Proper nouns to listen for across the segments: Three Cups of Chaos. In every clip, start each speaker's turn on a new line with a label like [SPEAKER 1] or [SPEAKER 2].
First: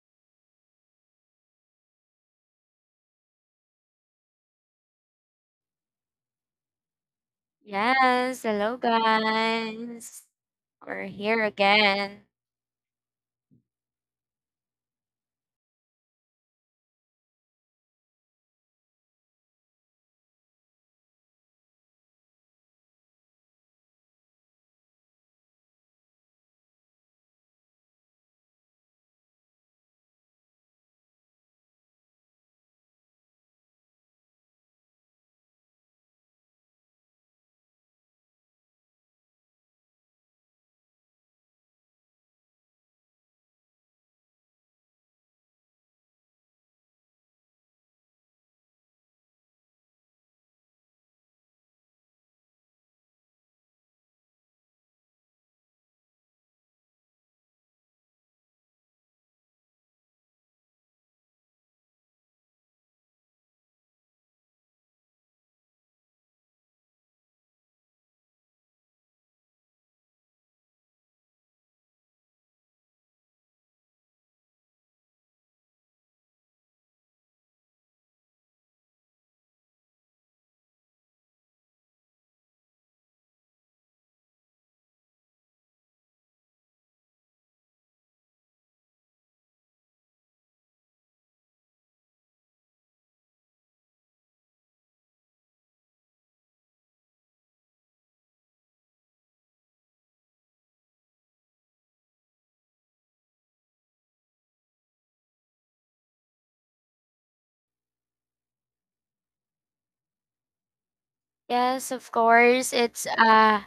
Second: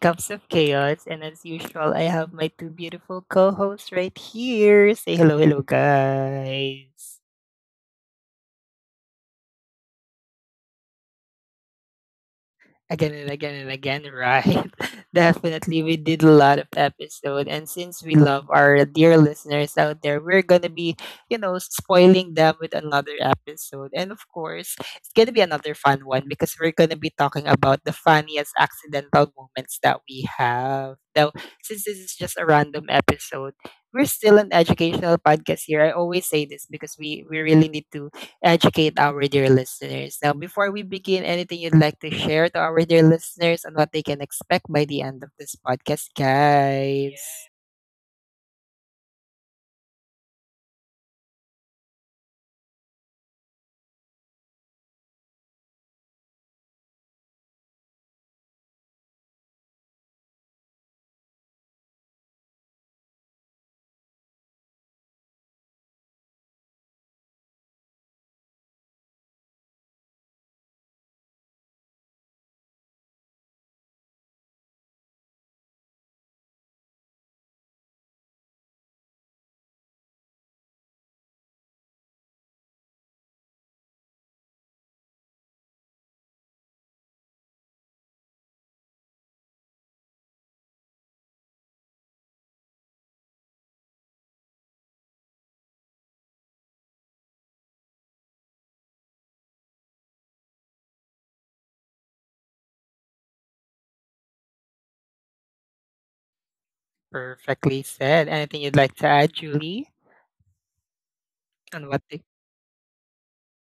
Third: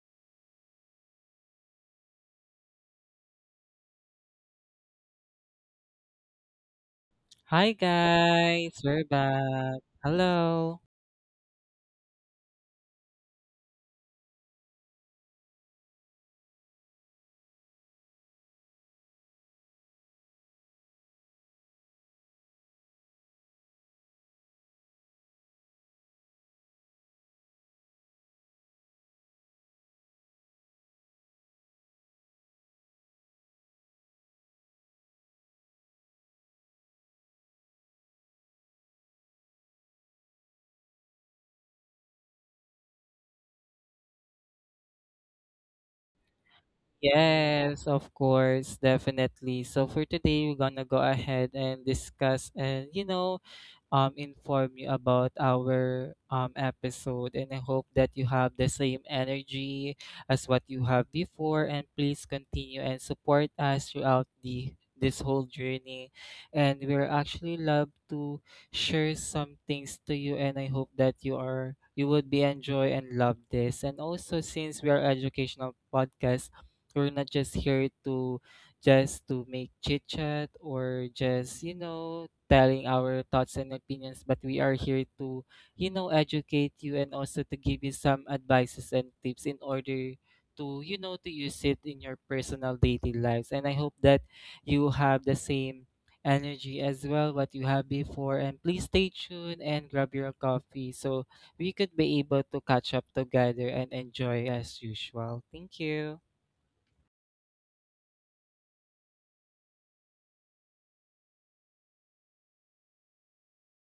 [SPEAKER 1] Cups of Chaos, and as usual, I have my two beautiful co hosts right here. Say hello, hello, guys.
[SPEAKER 2] Hi
[SPEAKER 3] Yes,
[SPEAKER 2] guys,
[SPEAKER 3] hello
[SPEAKER 2] we're back.
[SPEAKER 3] guys.
[SPEAKER 2] Hello.
[SPEAKER 3] We're here again.
[SPEAKER 1] Again and again and again, right? Definitely, we did a lot of episode, and since we love our dear listeners out there, we're gonna be spoiling them with another episode, and of course, it's gonna be another fun one because we're gonna be talking about the funniest accidental moments that we have. Now, since this is just a random episode, we're still an educational podcast here. I always say this because we really need to educate our dear listeners. Now, before we begin, anything you'd like to share to our dear listeners on what they can expect by the end of this podcast, guys?
[SPEAKER 2] Yes, of course, definitely. So for today, we're gonna go ahead and discuss and inform you about our episode. And I hope that you have the same energy as what you have before. And please continue and support us throughout the this whole journey. And we're actually love to share some things to you. And I hope that you would be enjoy and love this. And also since we are educational podcast, we're not just here to just to make chit chat or just telling our thoughts and opinions, but we are here to, you know, educate you and also to give you some advices and tips in order to use it in your personal daily lives. And I hope that you have the same energy as well what you have before, and please stay tuned and grab your coffee so we could be able to catch up together and enjoy as usual. Thank you.
[SPEAKER 1] Perfectly said. Anything you'd like to add, Julie? On
[SPEAKER 3] Yes,
[SPEAKER 1] what?
[SPEAKER 3] of
[SPEAKER 1] They-
[SPEAKER 3] course. It's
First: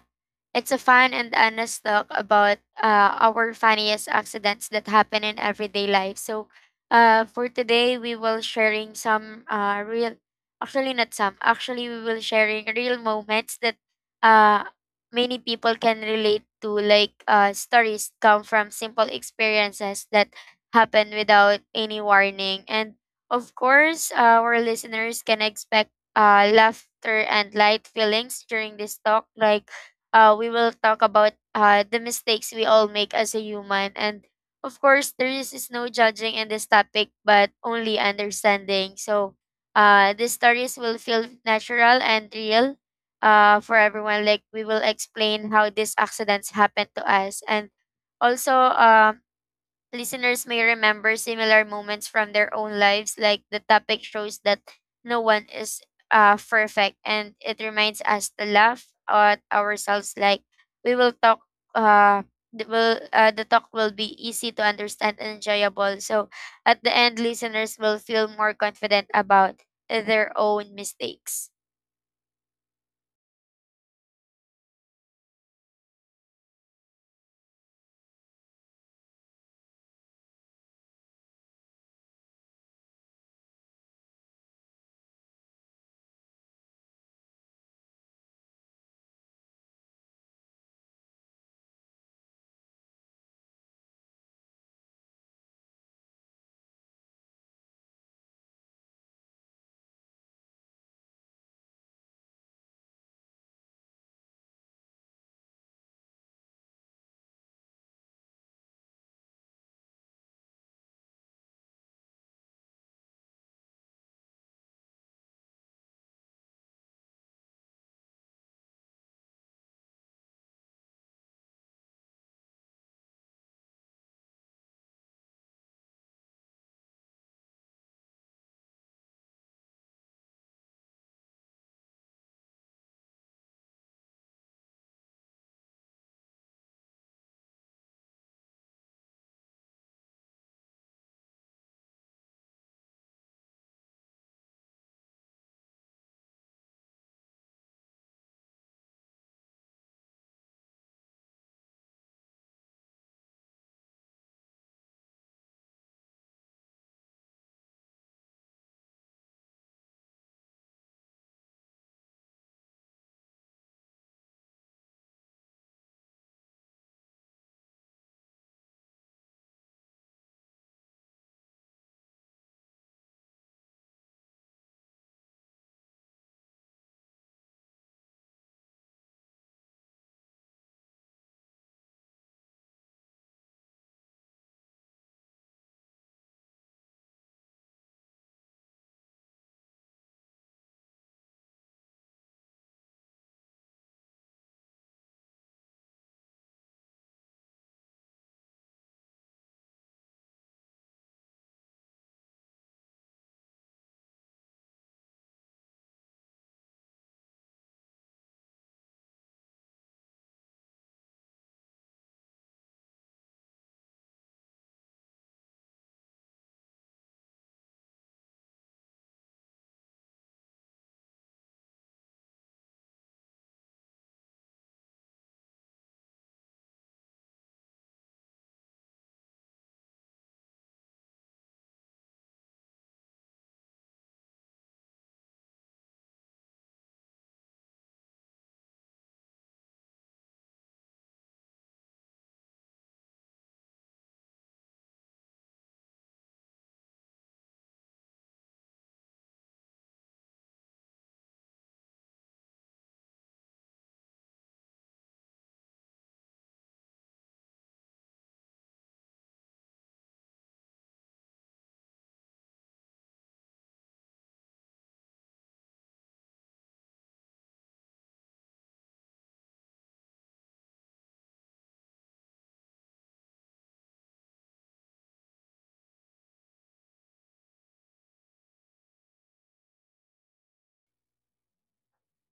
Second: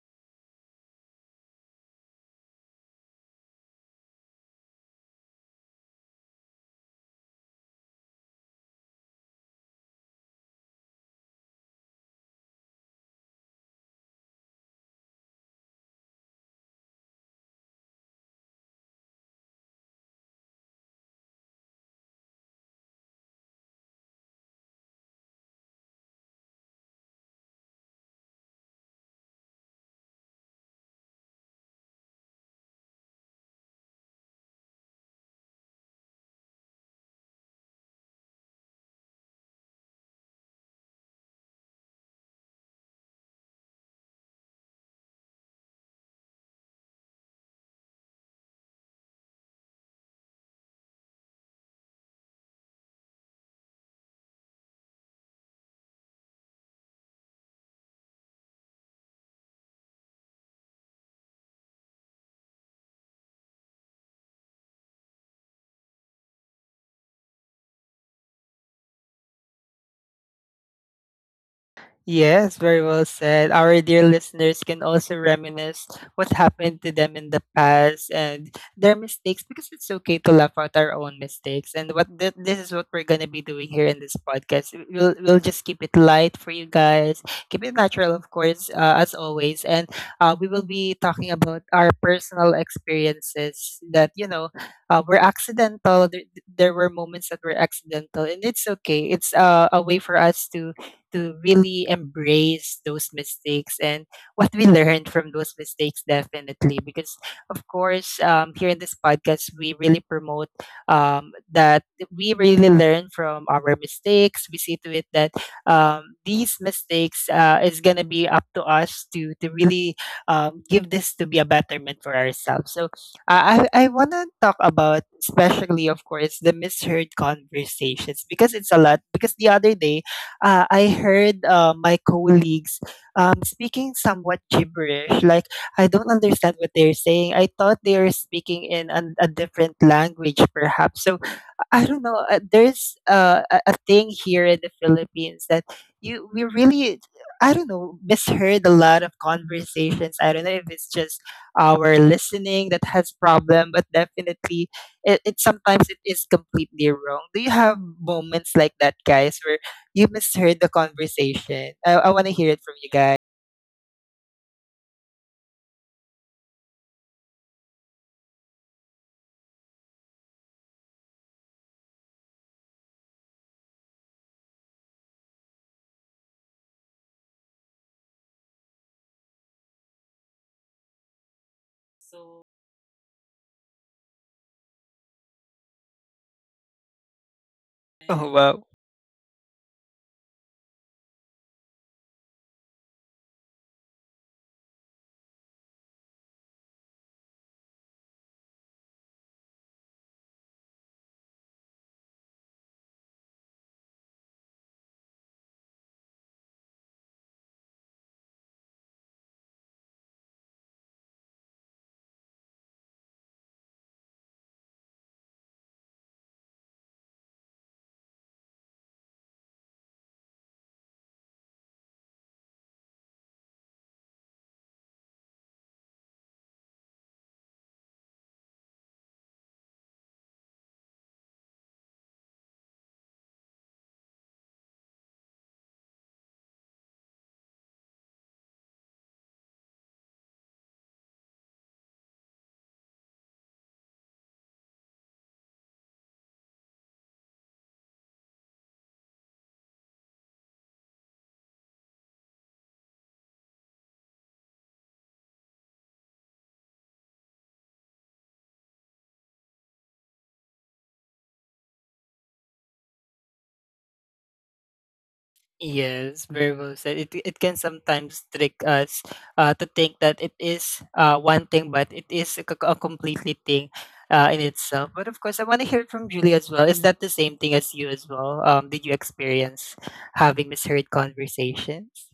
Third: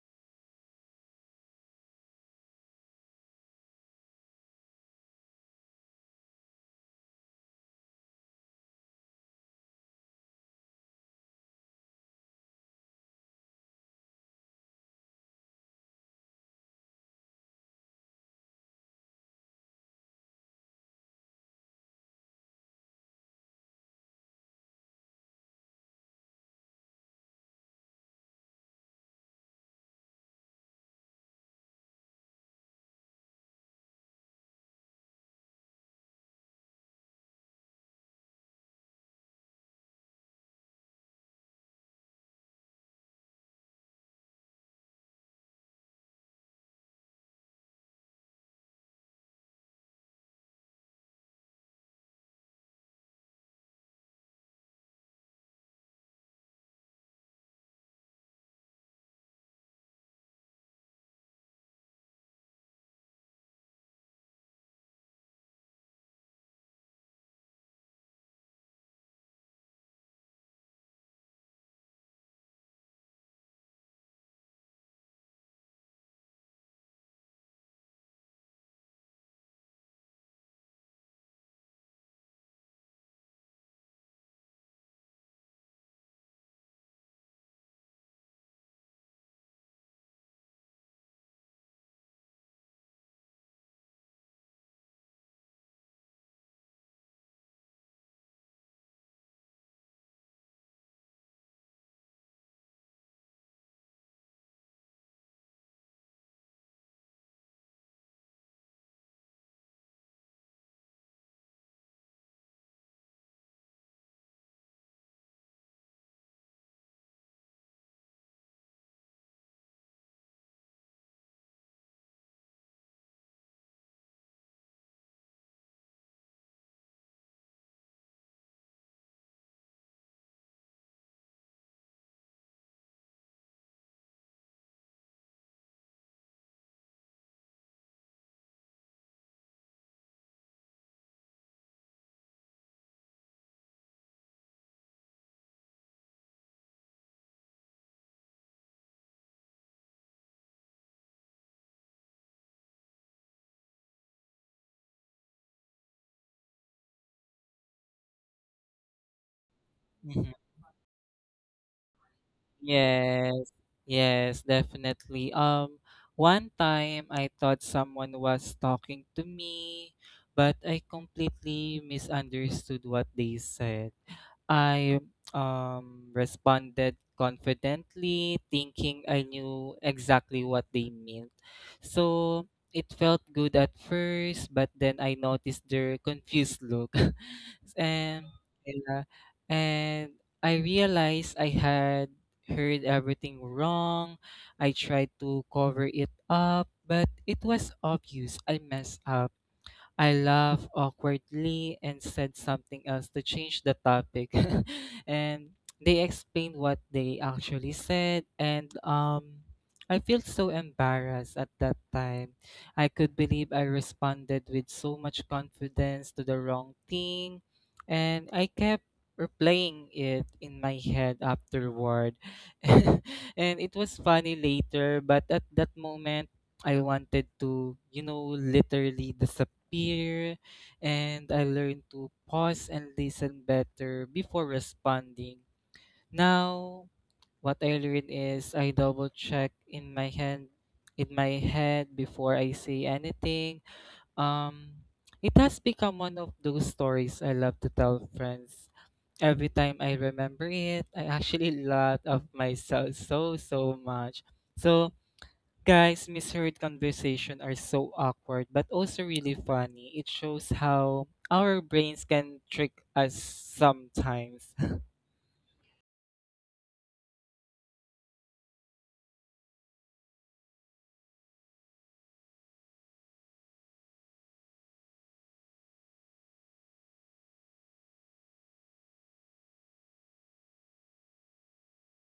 [SPEAKER 3] It's a fun and honest talk about our funniest accidents that happen in everyday life. So, for today, we will sharing some real, actually not some, actually we will sharing real moments that uh, many people can relate to, like stories come from simple experiences that happen without any warning. And of course, our listeners can expect laughter and light feelings during this talk, like we will talk about the mistakes we all make as a human. And of course, there is no judging in this topic, but only understanding. So the stories will feel natural and real for everyone. Like we will explain how these accidents happen to us. And also, listeners may remember similar moments from their own lives, like the topic shows that no one is perfect, and it reminds us to laugh at ourselves. Like we will talk, uh, the, will the talk will be easy to understand and enjoyable. So at the end, listeners will feel more confident about their own mistakes.
[SPEAKER 1] Yes, very well said. Our dear listeners can also reminisce what happened to them in the past and their mistakes because it's okay to laugh at our own mistakes. And what this is what we're gonna be doing here in this podcast. We'll just keep it light for you guys, keep it natural, of course, as always. And we will be talking about our personal experiences that were accidental. There were moments that were accidental, and it's okay. It's a way for us to really embrace those mistakes and what we learned from those mistakes definitely because of course here in this podcast we really promote that we really learn from our mistakes. We see to it that these mistakes is going to be up to us to really give this to be a betterment for ourselves. So I want to talk about, especially, of course, the misheard conversations because it's a lot. Because the other day, I heard my colleagues speaking somewhat gibberish. Like, I don't understand what they're saying. I thought they were speaking in a different language, perhaps. So I don't know. There's a thing here in the Philippines that you we really, I don't know, misheard a lot of conversations. I don't know if it's just our listening that has problem, but definitely it sometimes it is completely wrong. Do you have moments like that, guys, where you misheard the conversation? I want to hear it from you guys.
[SPEAKER 2] Yes, yes, definitely. One time I thought someone was talking to me, but I completely misunderstood what they said. I responded confidently, thinking I knew exactly what they meant. So it felt good at first, but then I noticed their confused look. and,
[SPEAKER 1] Oh, wow.
[SPEAKER 2] yeah, and I realized I had heard everything wrong. I tried to cover it up, but it was obvious I messed up. I laughed awkwardly and said something else to change the topic. And they explained what they actually said, and I felt so embarrassed at that time. I could believe I responded with so much confidence to the wrong thing, and I kept replaying it in my head afterward. And it was funny later, but at that moment I wanted to literally disappear. And I learned to pause and listen better before responding. Now, what I learned is I double check in my head before I say anything. Um it has become one of those stories I love to tell friends. Every time I remember it, I actually laugh of myself so much. So guys, misheard conversation are so awkward but also really funny. It shows how our brains can trick us sometimes.
[SPEAKER 1] Yes, very well said. It can sometimes trick us to think that it is one thing, but it is a completely thing in itself. But of course, I want to hear from Julie as well. Is that the same thing as you as well? Did you experience having misheard conversations?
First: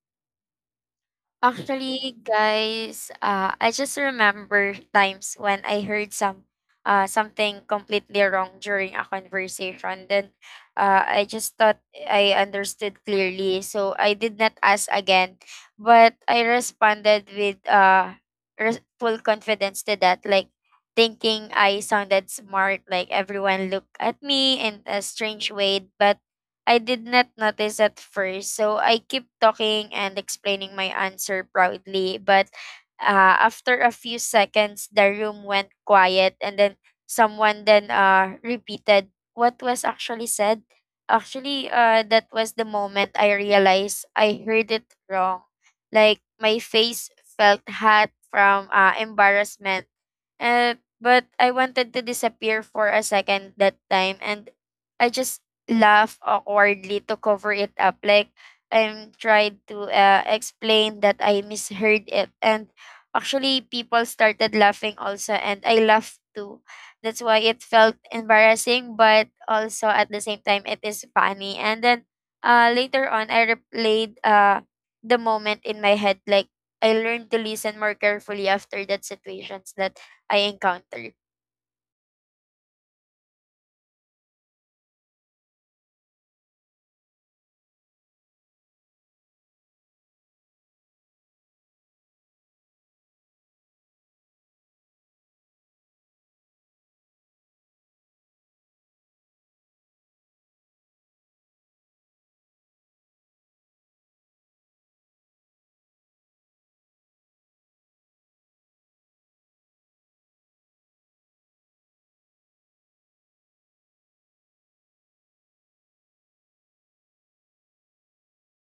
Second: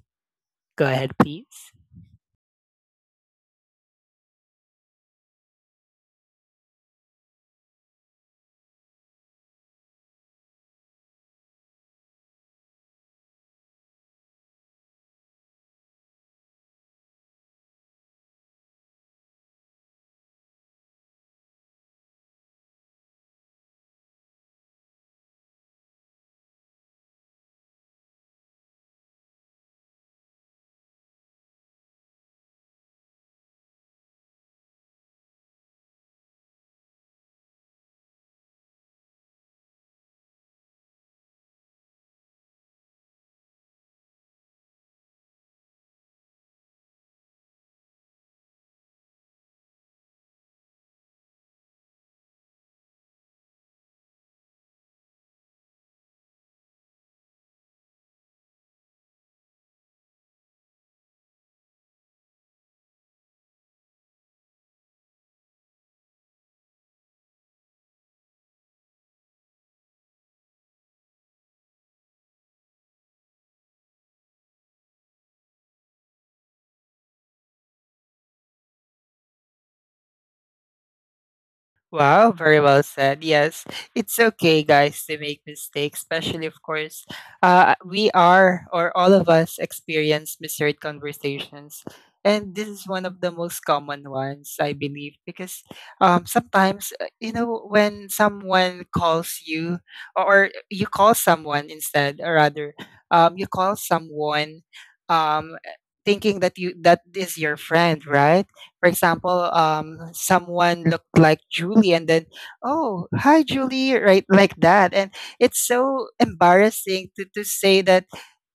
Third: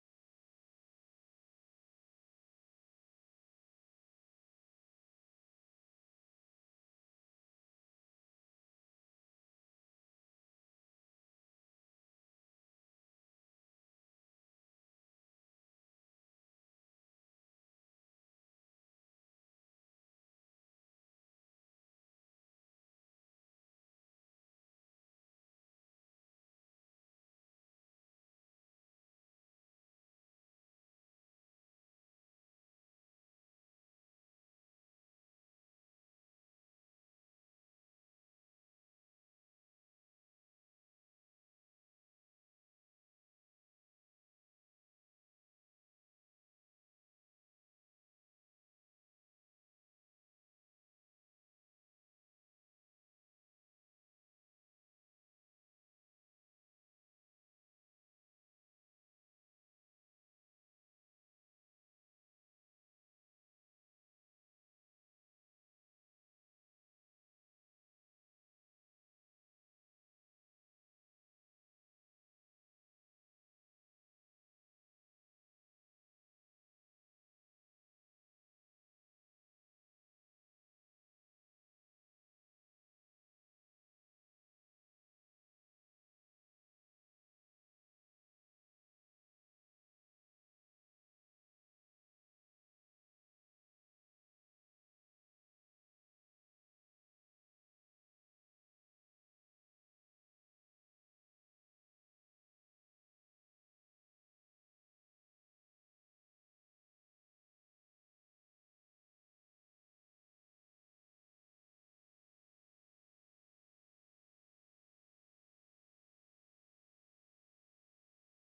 [SPEAKER 1] Go ahead, please.
[SPEAKER 3] Actually, guys, I just remember times when I heard some something completely wrong during a conversation. Then I just thought I understood clearly, so I did not ask again. But I responded with full confidence to that, like thinking I sounded smart, like everyone looked at me in a strange way. But I did not notice at first, so I keep talking and explaining my answer proudly. But after a few seconds, the room went quiet, and then someone then repeated what was actually said. Actually, that was the moment I realized I heard it wrong. Like my face felt hot from embarrassment, uh, but I wanted to disappear for a second that time, and I just laughed awkwardly to cover it up. Like I'm trying to explain that I misheard it. And actually, people started laughing also, and I laughed too. That's why it felt embarrassing, but also at the same time, it is funny. And then later on, I replayed the moment in my head, like I learned to listen more carefully after that situations that I encountered.
[SPEAKER 1] Wow, very well said. Yes, it's okay, guys, to make mistakes, especially, of course, we are, or all of us experience misheard conversations. And this is one of the most common ones, I believe, because sometimes, when someone calls you or you call someone instead, or rather, you call someone, um, thinking that you that is your friend, right? For example, someone looked like Julie, and then, oh, hi, Julie, right, like that. And it's so embarrassing to say that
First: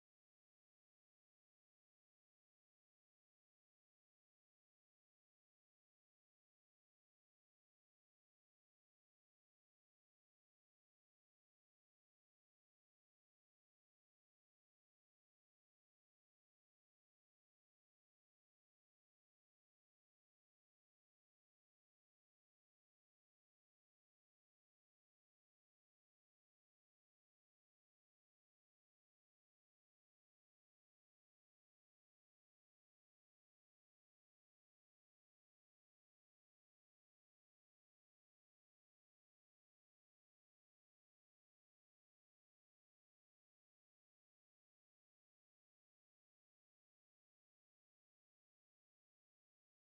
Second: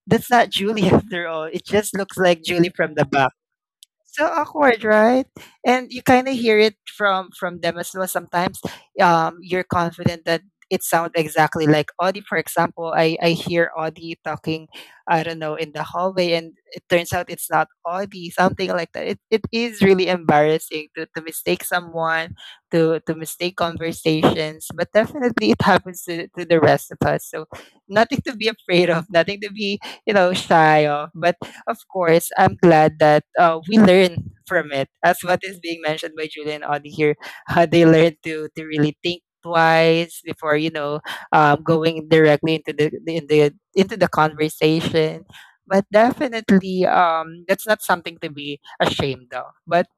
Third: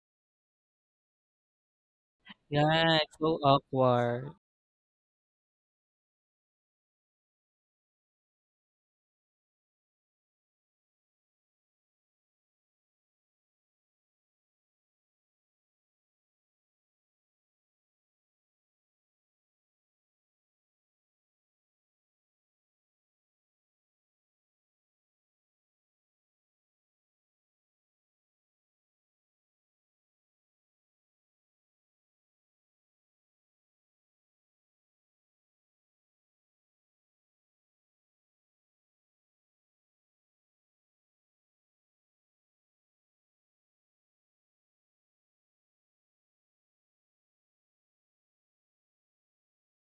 [SPEAKER 1] that's not Julie after all. It just looks like Julie from
[SPEAKER 2] Yeah,
[SPEAKER 1] the
[SPEAKER 2] it's
[SPEAKER 1] back.
[SPEAKER 2] so
[SPEAKER 1] So
[SPEAKER 2] awkward.
[SPEAKER 1] awkward, right? And you kind of hear it from them as well. Sometimes, you're confident that it sounds exactly like Audie. For example, I hear Audie talking, I don't know, in the hallway, and it turns out it's not Audie, something like that. It is really embarrassing to mistake someone, to mistake conversations, but definitely it happens to the rest of us. So nothing to be afraid of, nothing to be, you know, shy of, but of course, I'm glad that we learn from it. As what is being mentioned by Julian Audi here, they learn to really think twice before, you know, going directly into the- in the into the conversation. But definitely, that's not something to be ashamed of. But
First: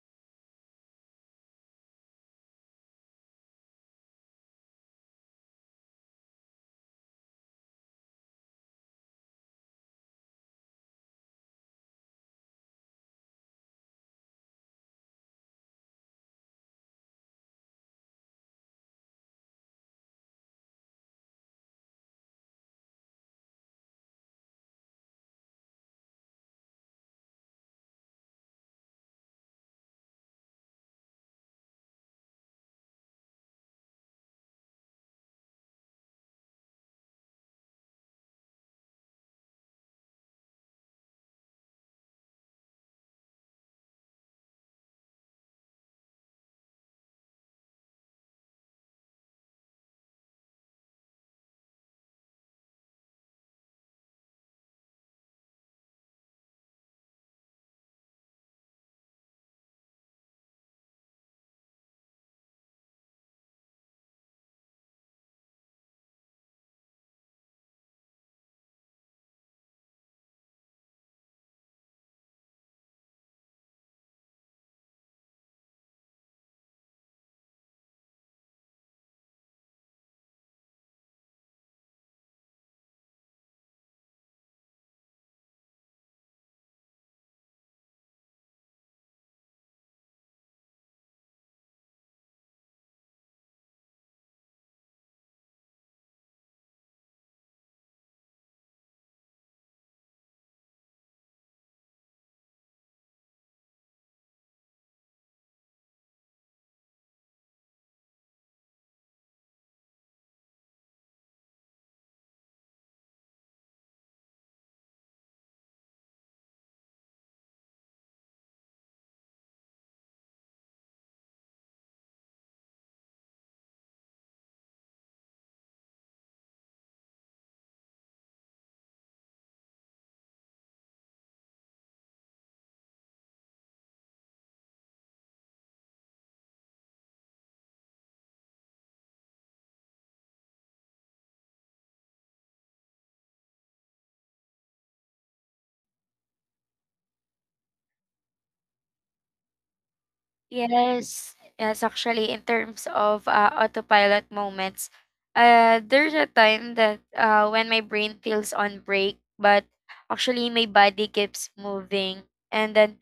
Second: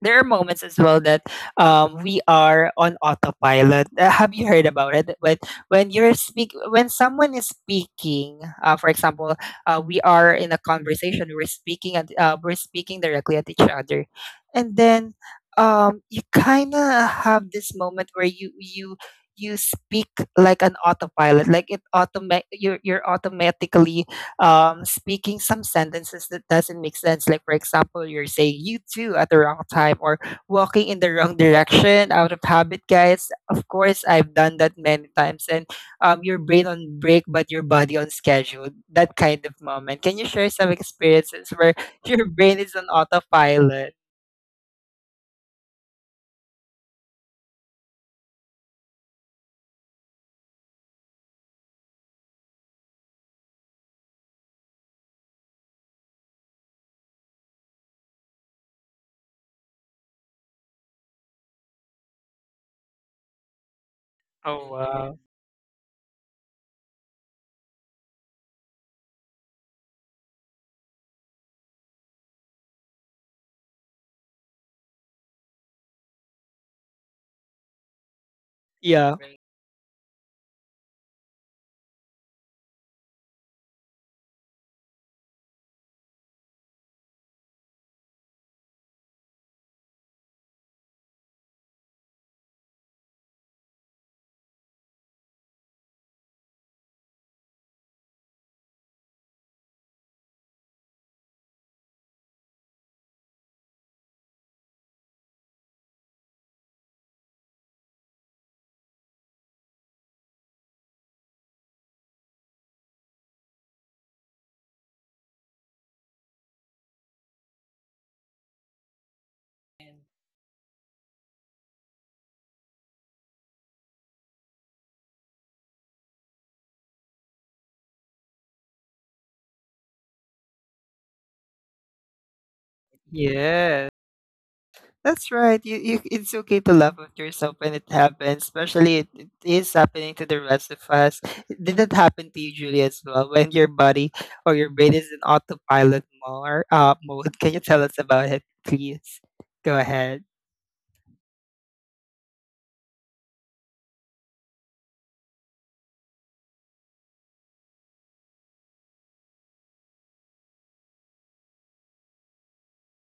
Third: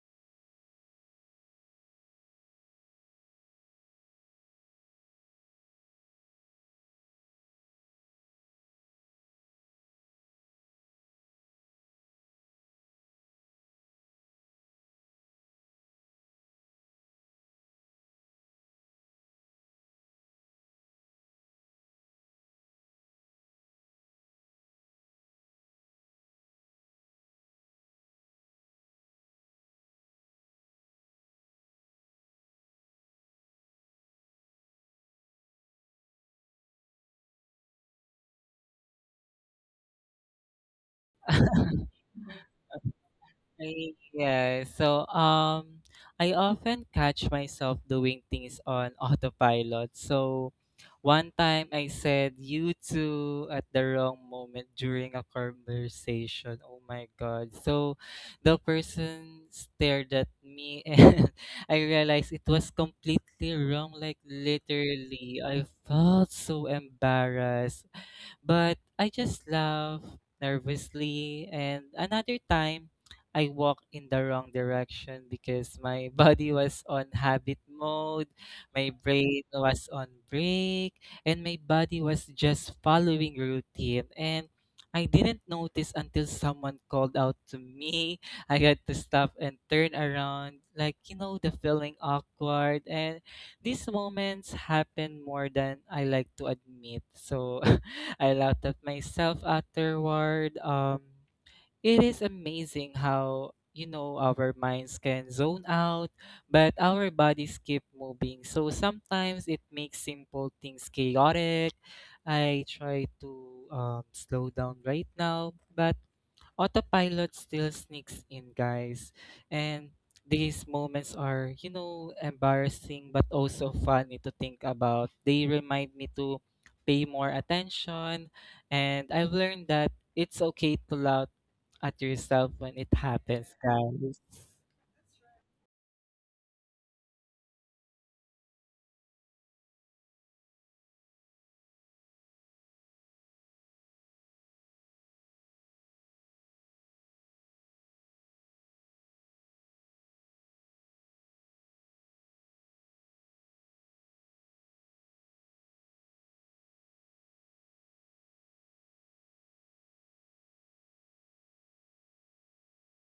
[SPEAKER 1] there are moments as well that we are on autopilot. Have you heard about it? But when you're speak, when someone is speaking, for example, we are in a conversation. We're speaking at we're speaking directly at each other, and then you kind of have this moment where you speak like an autopilot, like it automate you're automatically speaking some sentences that doesn't make sense. Like for example, you're saying "you too" at the wrong time or walking in the wrong direction out of habit, guys. Of course, I've done that many times, and your brain on break but your body on schedule. That kind of moment. Can you share some experiences where your brain is on autopilot?
[SPEAKER 2] Yeah, so I often catch myself doing things on autopilot. So one time I said you two at the wrong moment during a conversation. Oh my God. So the person stared at me and I realized it was completely wrong. Like
[SPEAKER 1] Oh, wow!
[SPEAKER 2] literally, I felt so embarrassed. But I just laugh nervously, and another time, I walked in the wrong direction because my body was on habit mode, my
[SPEAKER 1] Yeah. Right.
[SPEAKER 2] brain was on break, and my body was just following routine. And I didn't notice until someone called out to me. I had to stop and turn around, like the feeling awkward. And these moments happen more than I like to admit. So I laughed at myself afterward. It is amazing how our minds can zone out, but our bodies keep moving. So sometimes it makes simple things chaotic. I try to slow down right now, but autopilot still sneaks in, guys. And these moments are embarrassing but also funny to think about. They remind me to pay more attention, and I've learned that it's okay to laugh at yourself when it happens,
[SPEAKER 1] Yes.
[SPEAKER 2] guys.
[SPEAKER 1] That's right. It's okay to laugh with yourself when it happens, especially it is happening to the rest of us. Did that happen to you, Julie, as well? When your body or your brain is in autopilot more, mode, can you tell us about it, please? Go ahead.
[SPEAKER 3] Yes, yes, actually, in terms of autopilot moments, there's a time that when my brain feels on break, but actually my body keeps moving, and then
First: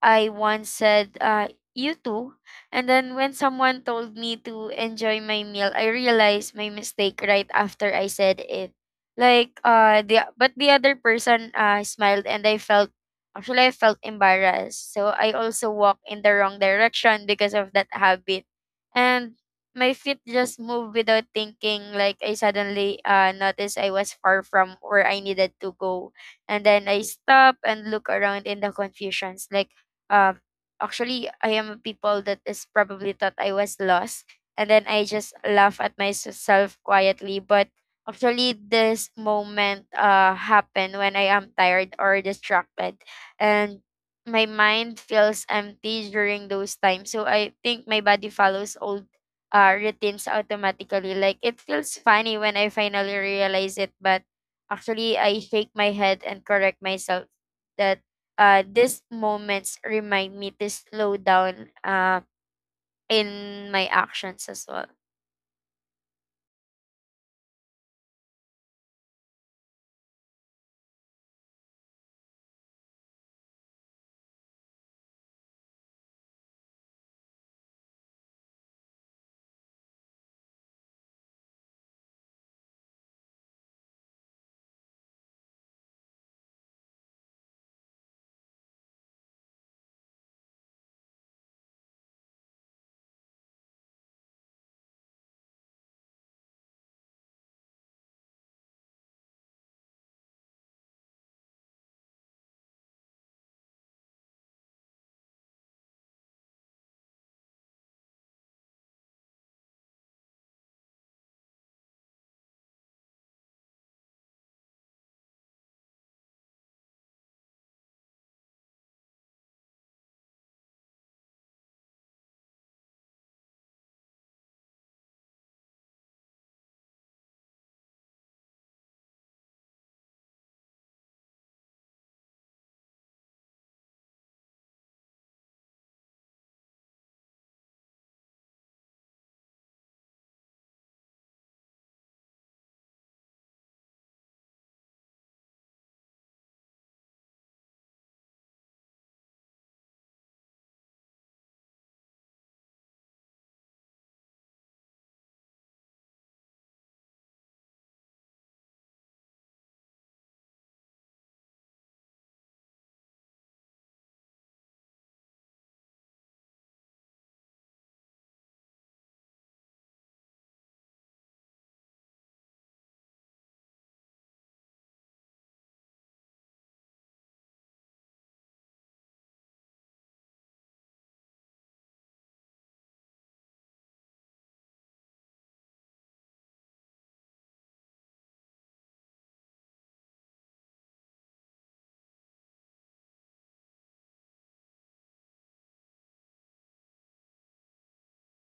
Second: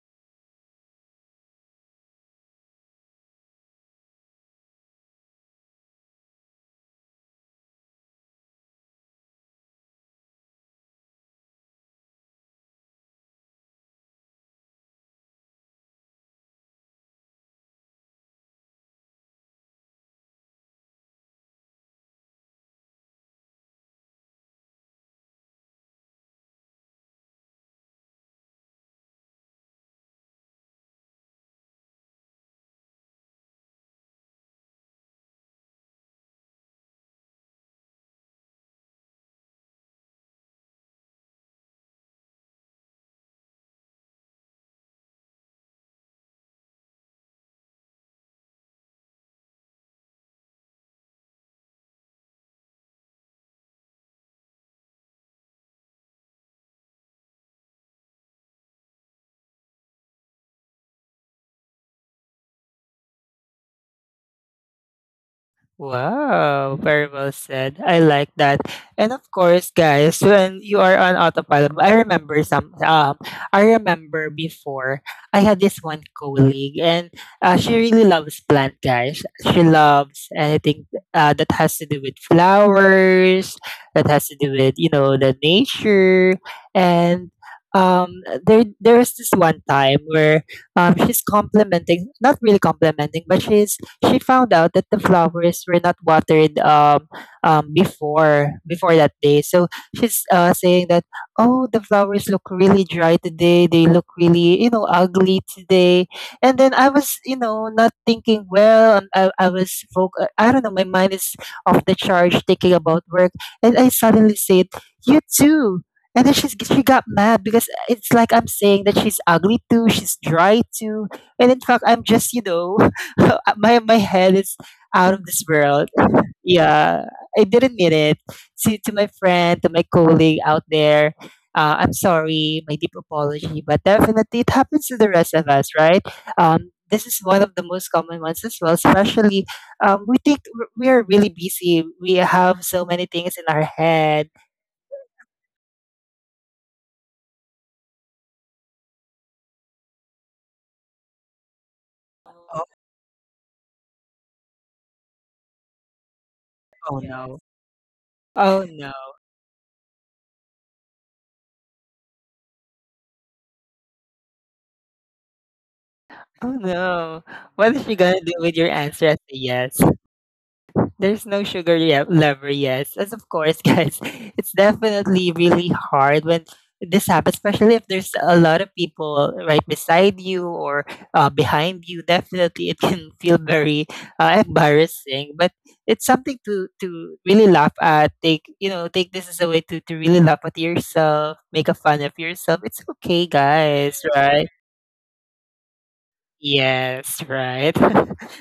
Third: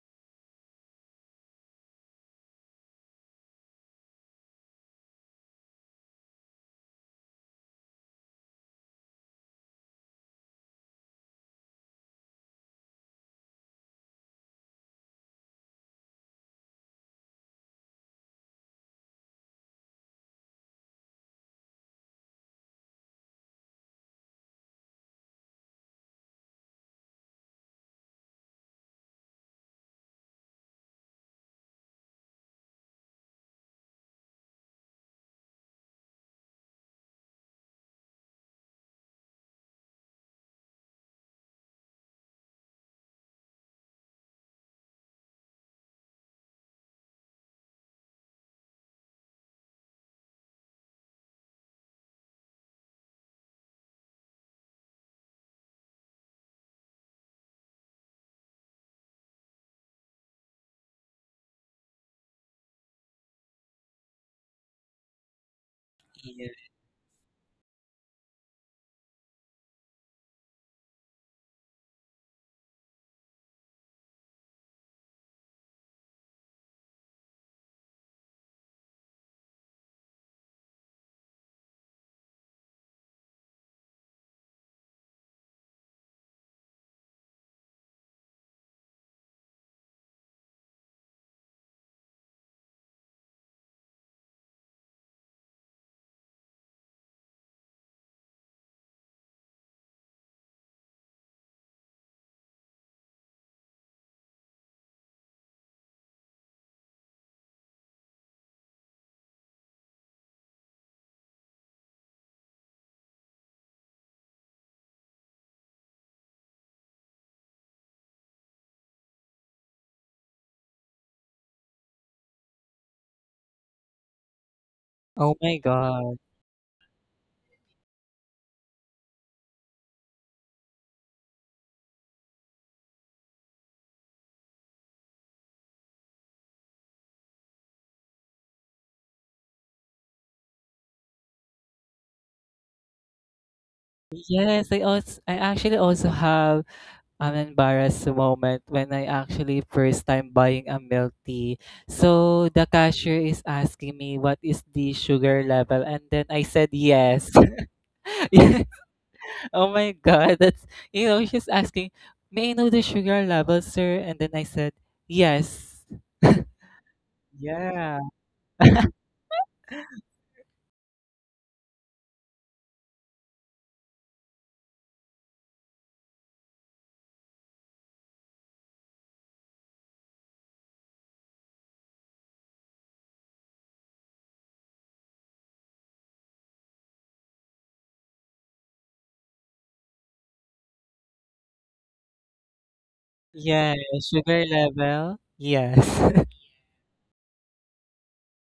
[SPEAKER 3] I once said, you too. And then when someone told me to enjoy my meal, I realized my mistake right after I said it. Like the other person smiled, and I felt, actually I felt embarrassed. So I also walked in the wrong direction because of that habit. And my feet just moved without thinking, like I suddenly noticed I was far from where I needed to go. And then I stop and look around in the confusions, like um, actually, I am a people that is probably thought I was lost, and then I just laugh at myself quietly. But actually, this moment happened when I am tired or distracted, and my mind feels empty during those times. So I think my body follows old routines automatically. Like it feels funny when I finally realize it, but actually I shake my head and correct myself that these moments remind me to slow down in my actions as well.
[SPEAKER 2] Yeah.
[SPEAKER 1] Wow, very well said. I like that. And of course, guys, when you are on autopilot, I remember before I had this one colleague, and she really loves plant guys. She loves anything that has to do with flowers, that has to do with, you know, the nature, and um there was this one time where she's complimenting, not really complimenting, but she found out that the flowers were not watered before that day. So she's, saying that, oh, the flowers look really dry today. They look really, you know, ugly today. And then I was, you know, not thinking well. And I was folk. I don't know. My mind is off the charge thinking about work, and I suddenly said, you too. And then she got mad because it's like I'm saying that she's ugly too, she's dry too, and in fact, I'm just, you know, my head is out of
[SPEAKER 2] Oh
[SPEAKER 1] this
[SPEAKER 2] my
[SPEAKER 1] world.
[SPEAKER 2] god.
[SPEAKER 1] Yeah, I didn't mean it. To my friend, to my colleague out there, I'm sorry, my deep apology, but definitely it happens to the rest of us, right? This is one of the most common ones as well. Especially, we are really busy. We have so many things in our head.
[SPEAKER 2] Yes, I also I actually also have I an embarrassed moment when I actually first time buying a milk tea. So the
[SPEAKER 1] Oh,
[SPEAKER 2] cashier is asking me what is the sugar level, and then I said
[SPEAKER 1] oh
[SPEAKER 2] yes.
[SPEAKER 1] no.
[SPEAKER 2] Yeah.
[SPEAKER 1] Oh no.
[SPEAKER 2] Oh my god, that's she's asking, "May I know the sugar level, sir?" And then I said, "Yes."
[SPEAKER 1] Oh no. What is she
[SPEAKER 2] Yeah.
[SPEAKER 1] gonna do with your answer as a yes? There's no lever, yes. As of course, guys, it's definitely really hard when this happens, especially if there's a lot of people right beside you or behind you. Definitely, it can feel very embarrassing, but it's something to really laugh at. Take, you know, take this as a way to really laugh at yourself, make a fun of yourself. It's okay,
[SPEAKER 2] Yeah.
[SPEAKER 1] guys,
[SPEAKER 2] Sugar
[SPEAKER 1] right?
[SPEAKER 2] level? Yes.
[SPEAKER 1] Yes, right.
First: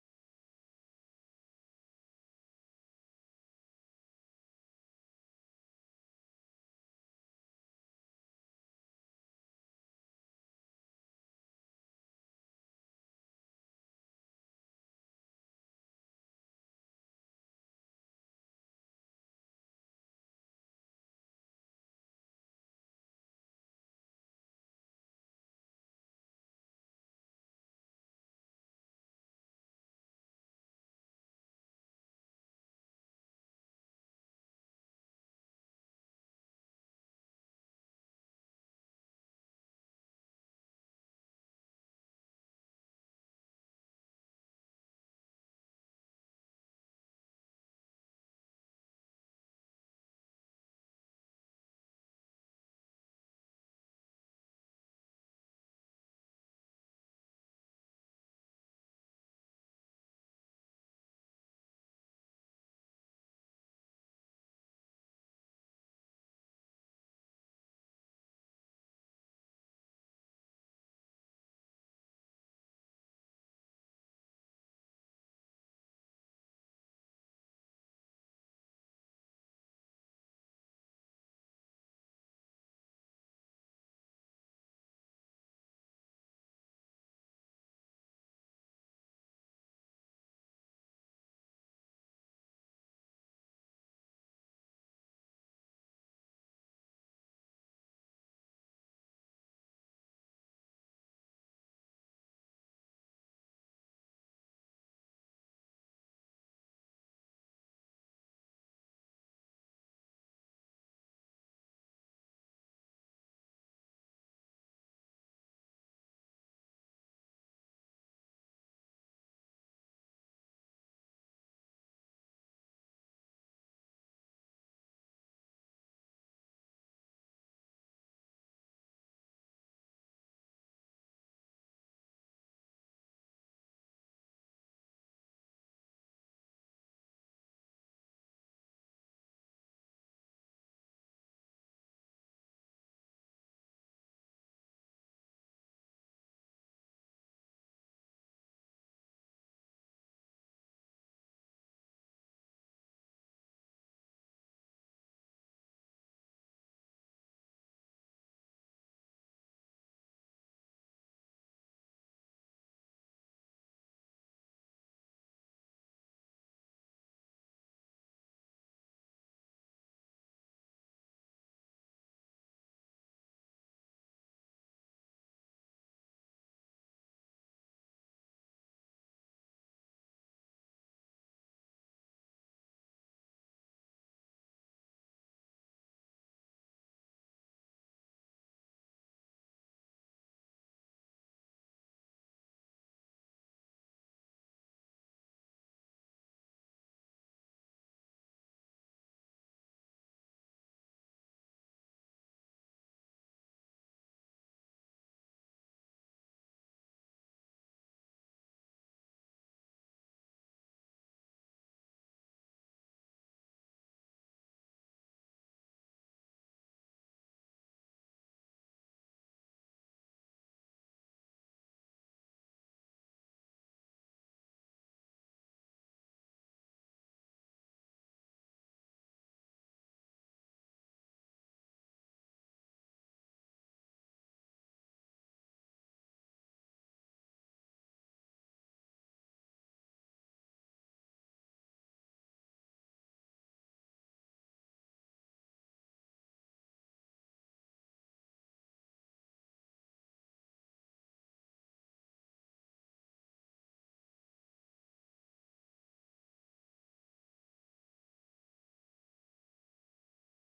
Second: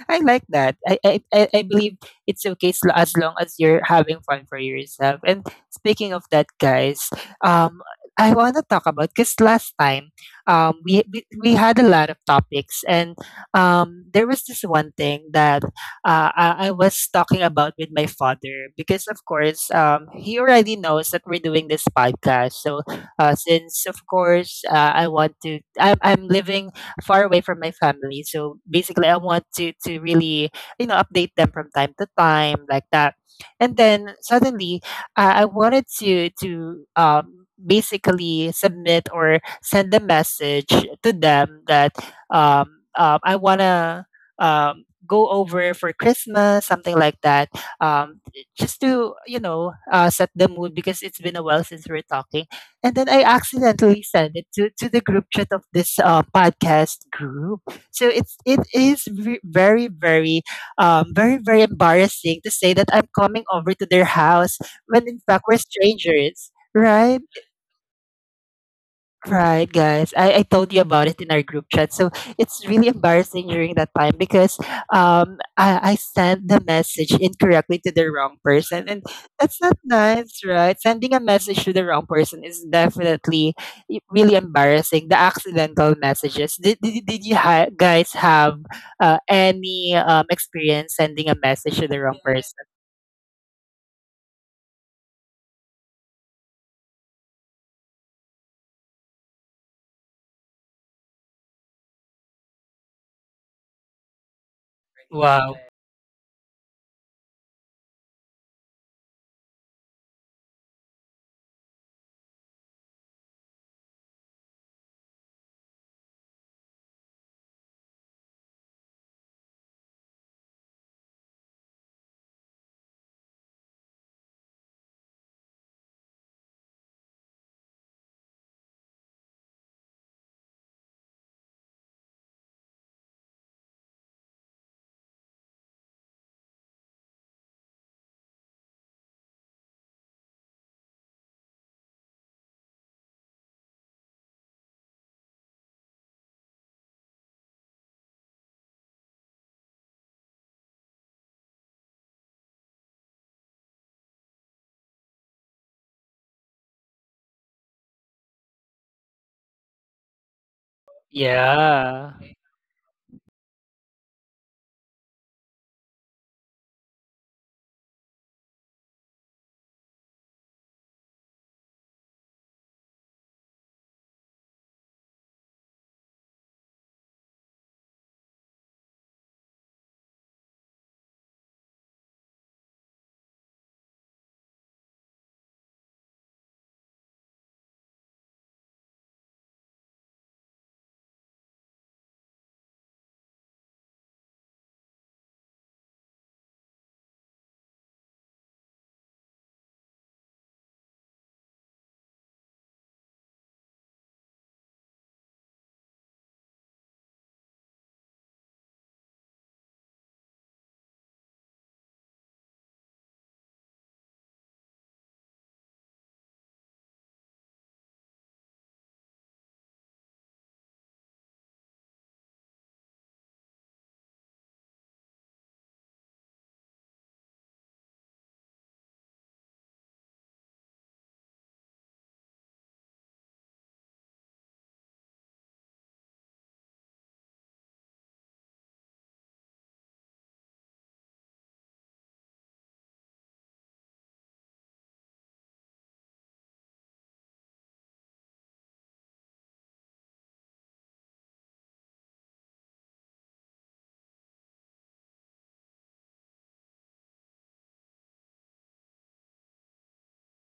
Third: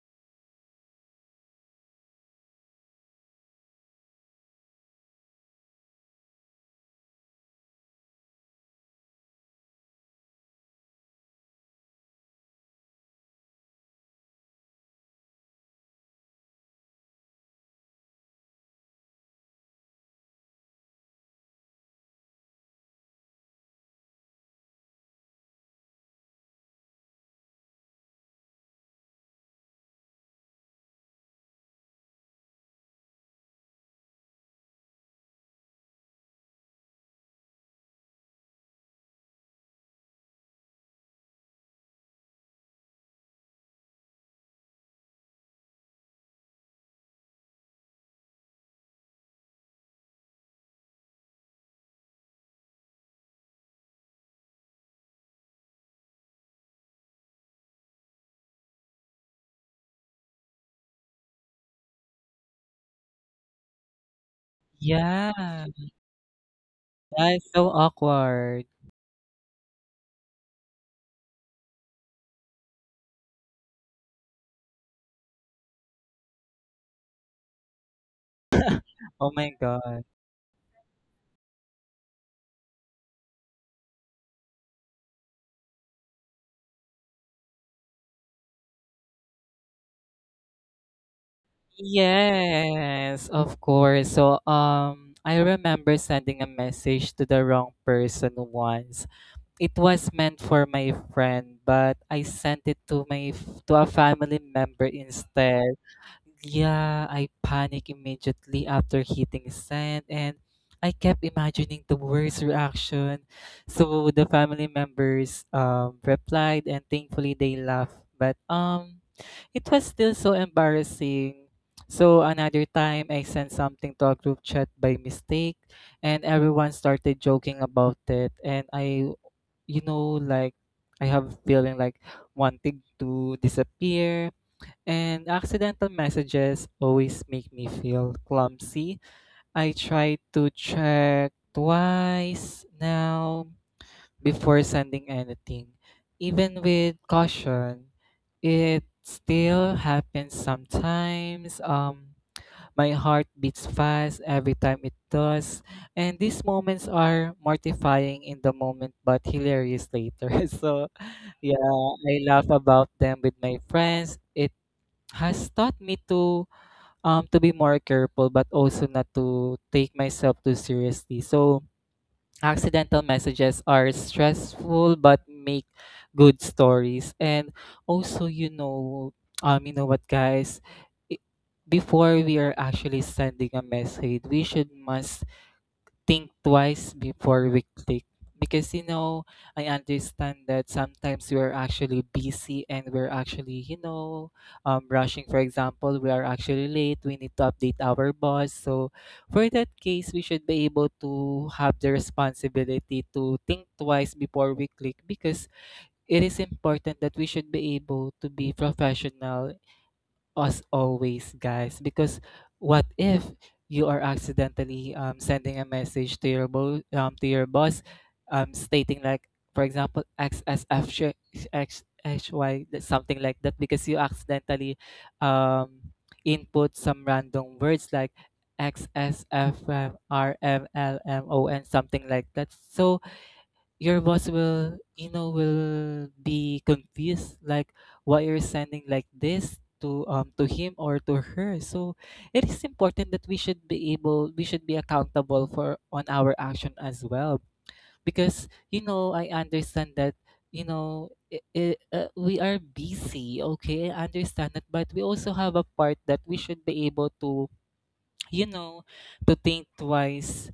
[SPEAKER 1] I like that. I believe it's okay as, as long as you're having fun for yourself. And speaking of that, guys, um, I want to talk about, because last time, we had a lot of topics, and there was this one thing that I was talking about with my father because, of course, he already knows that we're doing this podcast. So, since of course, I want to, I'm living far away from my family. So basically, I want to really, you know, update them from time to time like that. And then suddenly, I wanted to basically submit or send a message to them that I wanna go over for Christmas, something like that. Um, just to, you know, set the mood because it's been a while since we're talking, and then I accidentally sent it to the group chat of this podcast group. So it's it is ve- very very very very embarrassing to say that I'm coming over to their house when in
[SPEAKER 2] Yeah.
[SPEAKER 1] fact we're strangers, right?
[SPEAKER 2] That's so awkward.
[SPEAKER 1] Right, guys. I told you about it in our group chat. So it's really embarrassing during that time because I sent the message incorrectly to the wrong person. And
[SPEAKER 2] Oh my
[SPEAKER 1] that's not
[SPEAKER 2] god.
[SPEAKER 1] nice, right? Sending a message to the wrong person is definitely really embarrassing. The accidental messages. Did you guys have any experience sending a message to the wrong person?
[SPEAKER 2] Yes, of course. So, I remember sending a message to the wrong person once. It was meant for my friend, but I sent it to to a family member
[SPEAKER 1] Wow.
[SPEAKER 2] instead. Yeah, I panicked immediately after hitting send, and I kept imagining the worst reaction. So the family members replied, and thankfully they laughed. But it was still so embarrassing. So another time I sent something to a group chat by mistake, and everyone started joking about it, and I like I have feeling like wanting to disappear. And accidental messages always make me feel clumsy. I try to check twice now before sending anything. Even with caution, it still happens sometimes. My heart beats fast every time it does. And these moments are mortifying in the moment but hilarious later. So, yeah,
[SPEAKER 1] Yeah.
[SPEAKER 2] I laugh about them with my friends. It has taught me to be more careful but also not to take myself too seriously. So accidental messages are stressful but make good stories. And also you know what guys, i- before we are actually sending a message, we should must think twice before we click, because I understand that sometimes we're actually busy and we're actually rushing. For example, we are actually late, we need to update our boss, so for that case we should be able to have the responsibility to think twice before we click, because it is important that we should be able to be professional us always, guys. Because what if you are accidentally sending a message to your to your boss, stating like, for example, XSF XXY something like that, because you accidentally um, input some random words like XSFRMLMO and something like that. So your boss will will be confused like why you're sending like this to him or to her. So it is important that we should be accountable for on our action as well, because I understand that you know I we are busy. Okay, I understand that, but we also have a part that we should be able to you know to think twice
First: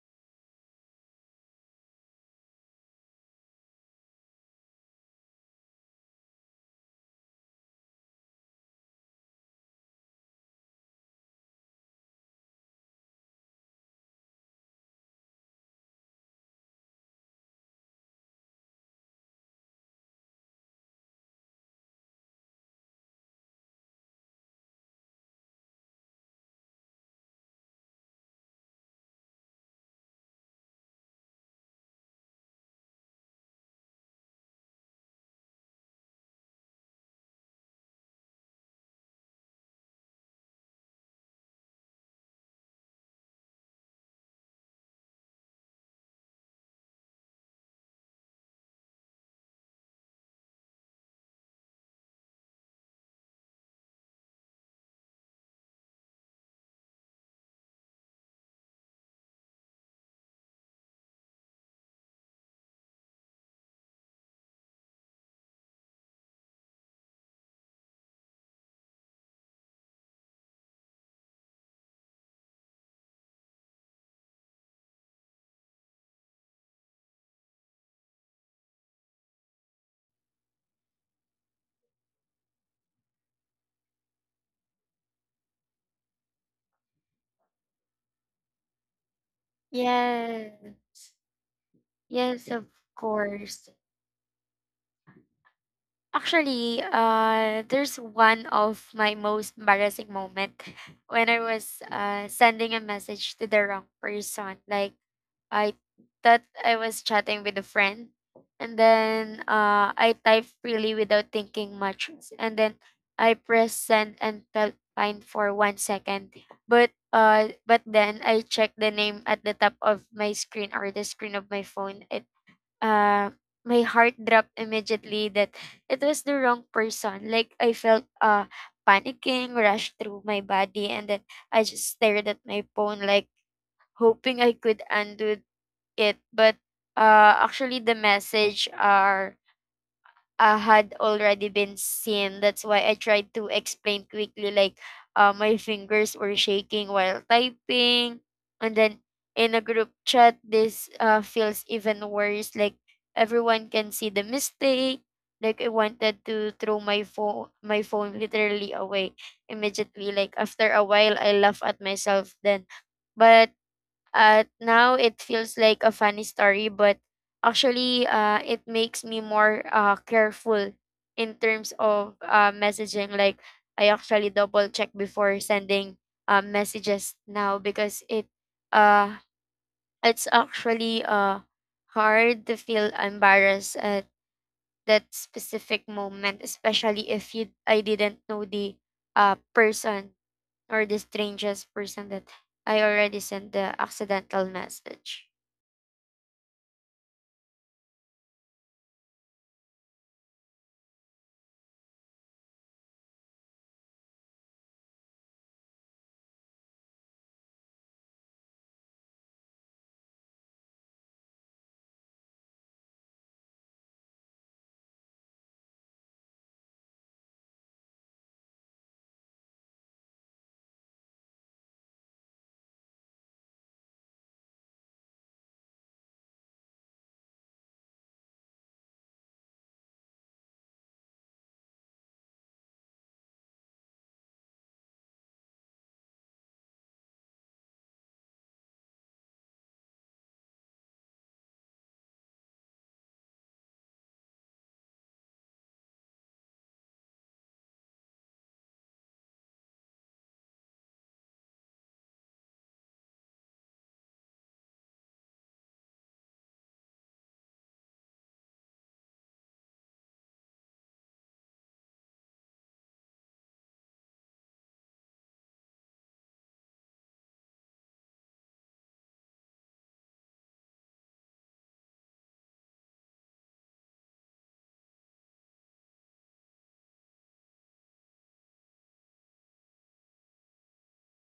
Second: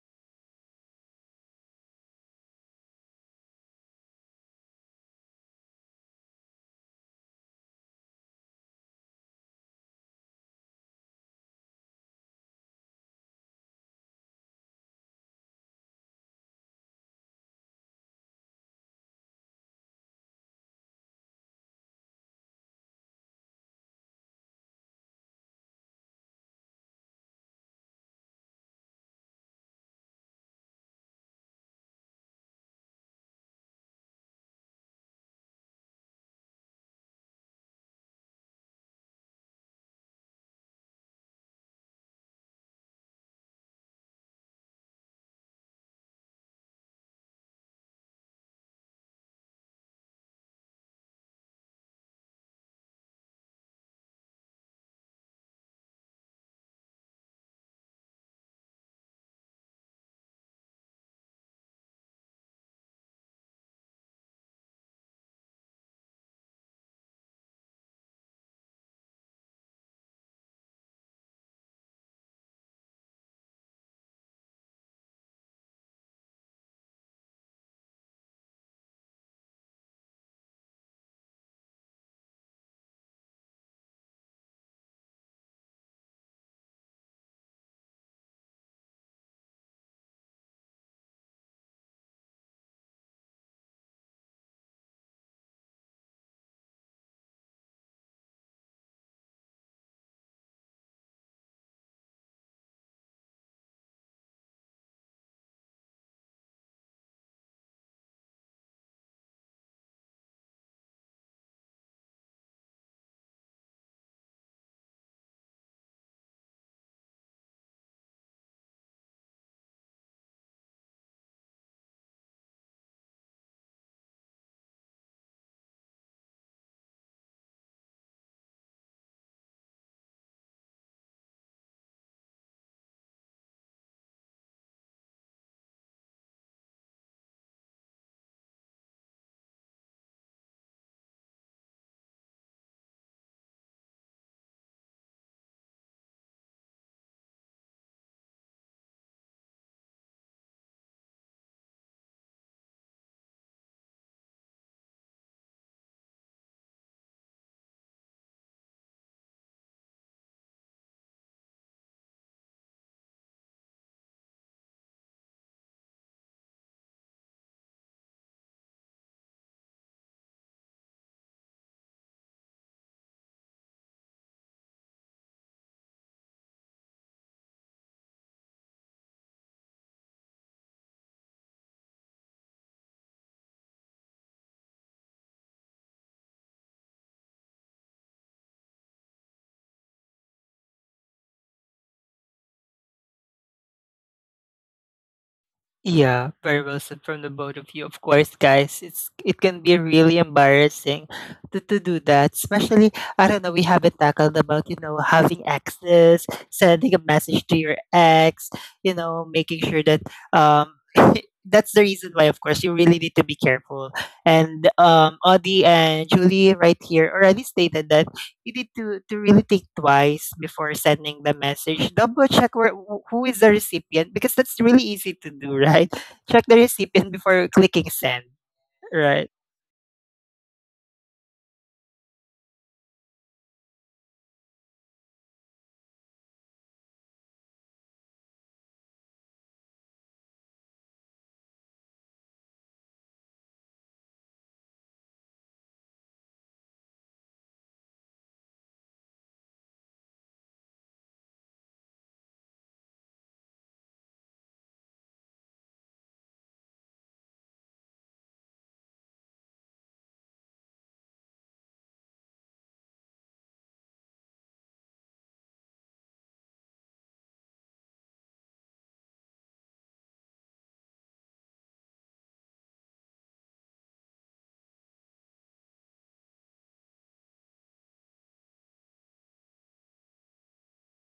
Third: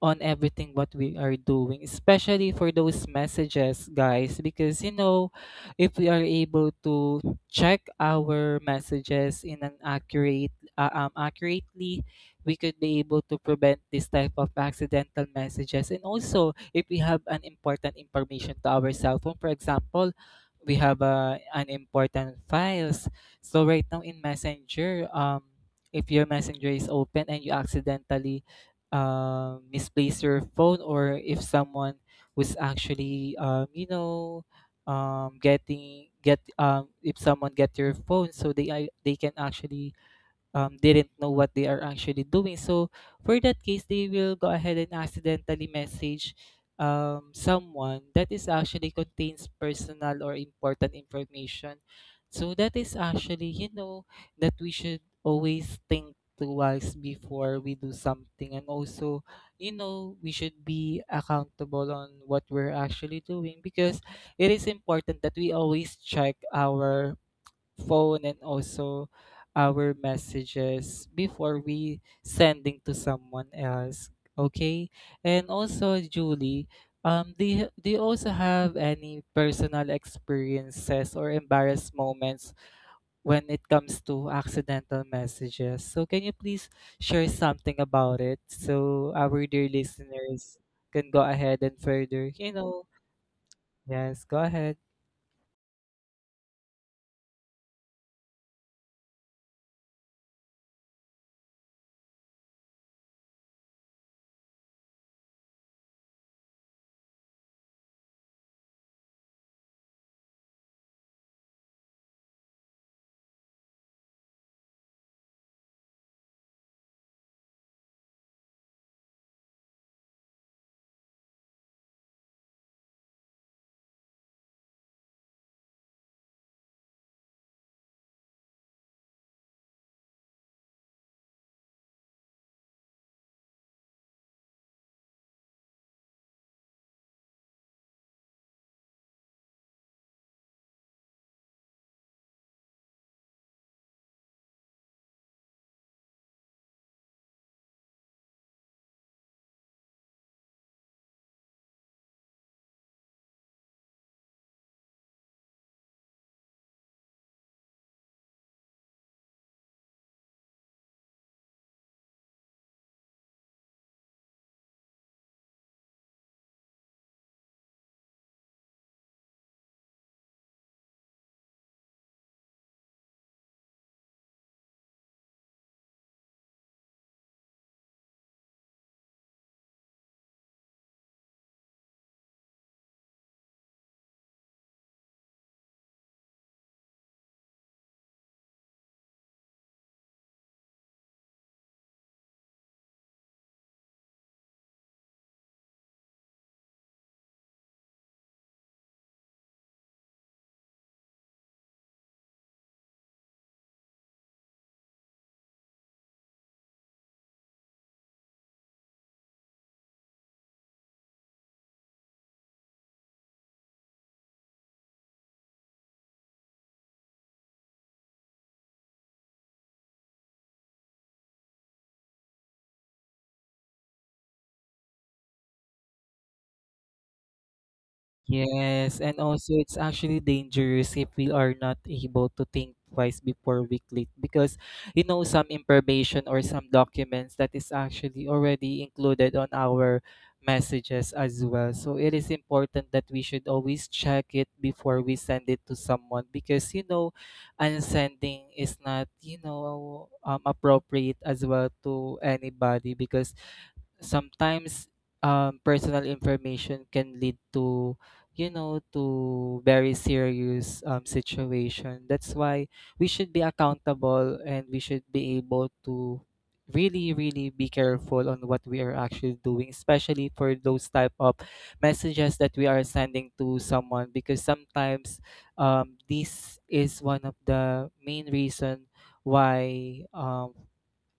[SPEAKER 2] on everything what we are doing, especially for those messages, guys, because if we are able to check our messages in an accurate accurately, we could be able to prevent this type of accidental messages. And also, if we have an important information to our cell phone, for example, we have an important files. So right now in messenger if your messenger is open and you accidentally misplace your phone, or if someone was actually getting get if someone get your phone, so they can actually didn't know what they are actually doing. So for that case, they will go ahead and accidentally message someone that is actually contains personal or important information. So that is actually that we should always think twice before we do something. And also we should be accountable on what we're actually doing, because it is important that we always check our phone and also our messages before we sending to someone else. Okay. And also Julie, do you also have any personal experiences or embarrassed moments when it comes to accidental messages, so can you please share something about it so our dear listeners
[SPEAKER 3] Yes.
[SPEAKER 2] can go ahead and further
[SPEAKER 3] Yes, of course.
[SPEAKER 2] yes go ahead.
[SPEAKER 3] Actually, there's one of my most embarrassing moment when I was sending a message to the wrong person. Like I thought I was chatting with a friend, and then I typed freely without thinking much, and then I pressed send and felt fine for 1 second. But then I checked the name at the top of my screen or the screen of my phone. It uh, my heart dropped immediately that it was the wrong person. Like I felt panicking rush through my body, and then I just stared at my phone like hoping I could undo it. But actually the message are had already been seen. That's why I tried to explain quickly, like my fingers were shaking while typing. And then in a group chat, this feels even worse. Like everyone can see the mistake. Like I wanted to throw my phone literally away immediately. Like after a while, I laugh at myself then. But now it feels like a funny story, but actually, it makes me more careful in terms of messaging. Like, I actually double check before sending messages now because it uh, it's actually hard to feel embarrassed at that specific moment, especially if you I didn't know the person or the strangest person that I already sent the accidental message.
[SPEAKER 1] Yeah, very well said from the both of you. Of course, guys, it can be really embarrassing to do that. Especially, I don't know, we haven't tackled about, you know, having exes, sending a message to your ex, you know, making sure that um that's the reason why, of course, you really need to be careful. And Audie and Julie right here already stated that you need to really think twice before sending the message. Double check where who is the recipient because that's really easy to do, right? Check the recipient before clicking send,
[SPEAKER 2] Yes, and
[SPEAKER 1] right?
[SPEAKER 2] also it's actually dangerous if we are not able to think twice before we click, because some information or some documents that is actually already included on our messages as well. So it is important that we should always check it before we send it to someone, because unsending is not appropriate as well to anybody, because sometimes personal information can lead to to very serious situation. That's why we should be accountable and we should be able to really be careful on what we are actually doing, especially for those type of messages that we are sending to someone, because sometimes this is one of the main reason why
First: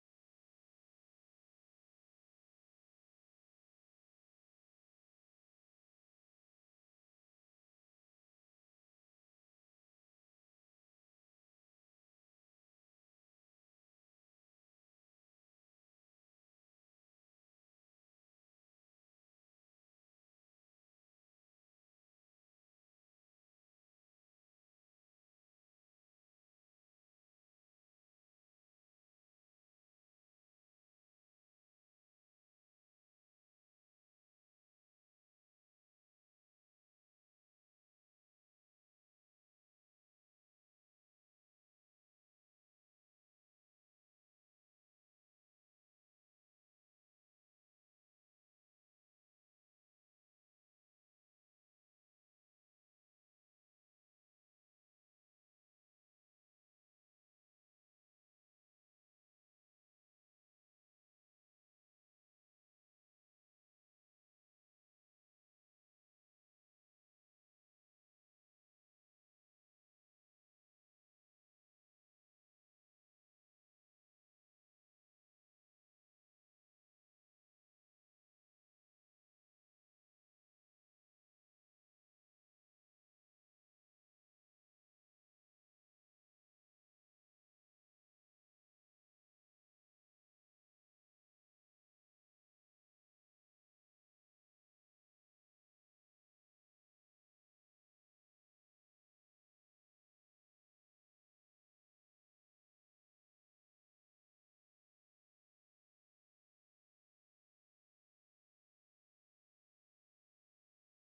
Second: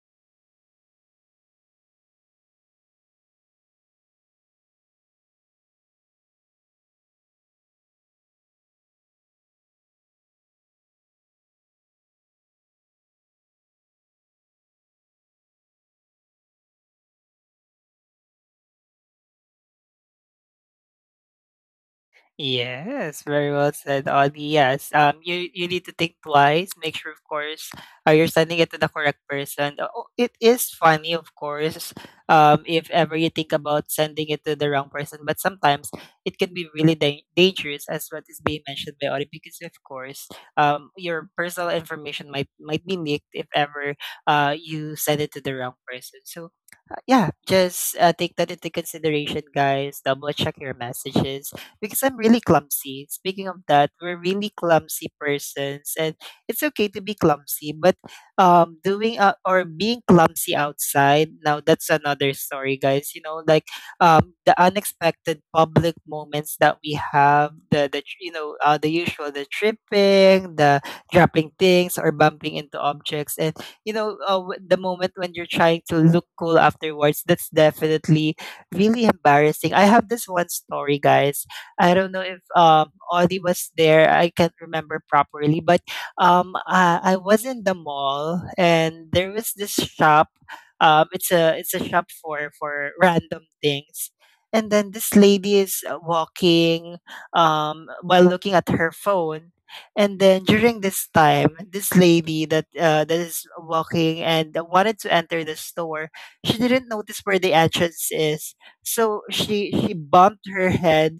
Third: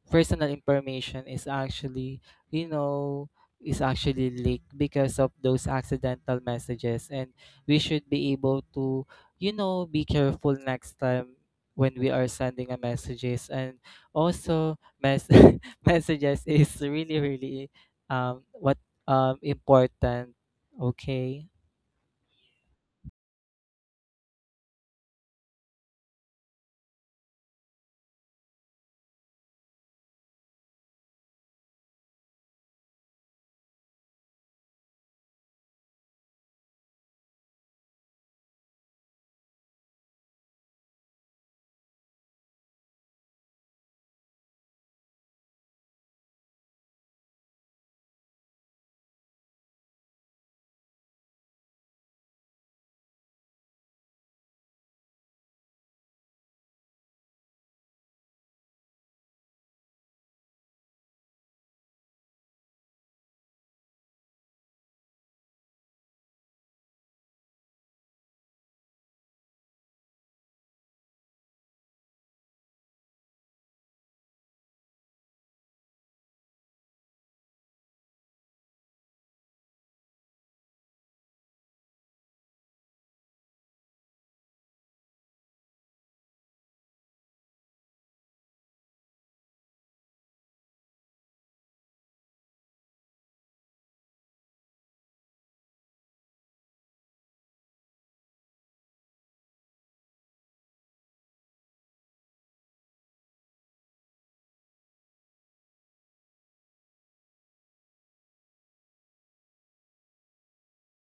[SPEAKER 2] personal information is actually you know is actually leaked because of those accidental messages. And we should be able to be careful next time when we are sending a messages. And also mess messages is really what important. Okay.
[SPEAKER 1] Yes, very well said, Ollie. Yes, you you need to think twice. Make sure, of course, you're sending it to the correct person. Oh, it is funny, of course, if ever you think about sending it to the wrong person. But sometimes it can be really dangerous, as what is being mentioned by Ollie, because of course, your personal information might be leaked if ever you send it to the wrong person. So yeah, just take that into consideration, guys. Double check your messages because I'm really clumsy. Speaking of that, we're really clumsy persons, and it's okay to be clumsy. But doing or being clumsy outside, now that's another story, guys. You know, like the unexpected public moments that we have, the tr- you know the usual, the tripping, the dropping things, or bumping into objects, and the moment when you're trying to look cool afterwards, that's definitely really embarrassing. I have this one story, guys. I don't know if Audie was there. I can't remember properly, but I was in the mall and there was this shop. It's a shop for random things. And then this lady is walking while looking at her phone. And then during this time, this lady that that is walking and wanted to enter the store, she didn't notice where the entrance is. So she bumped her head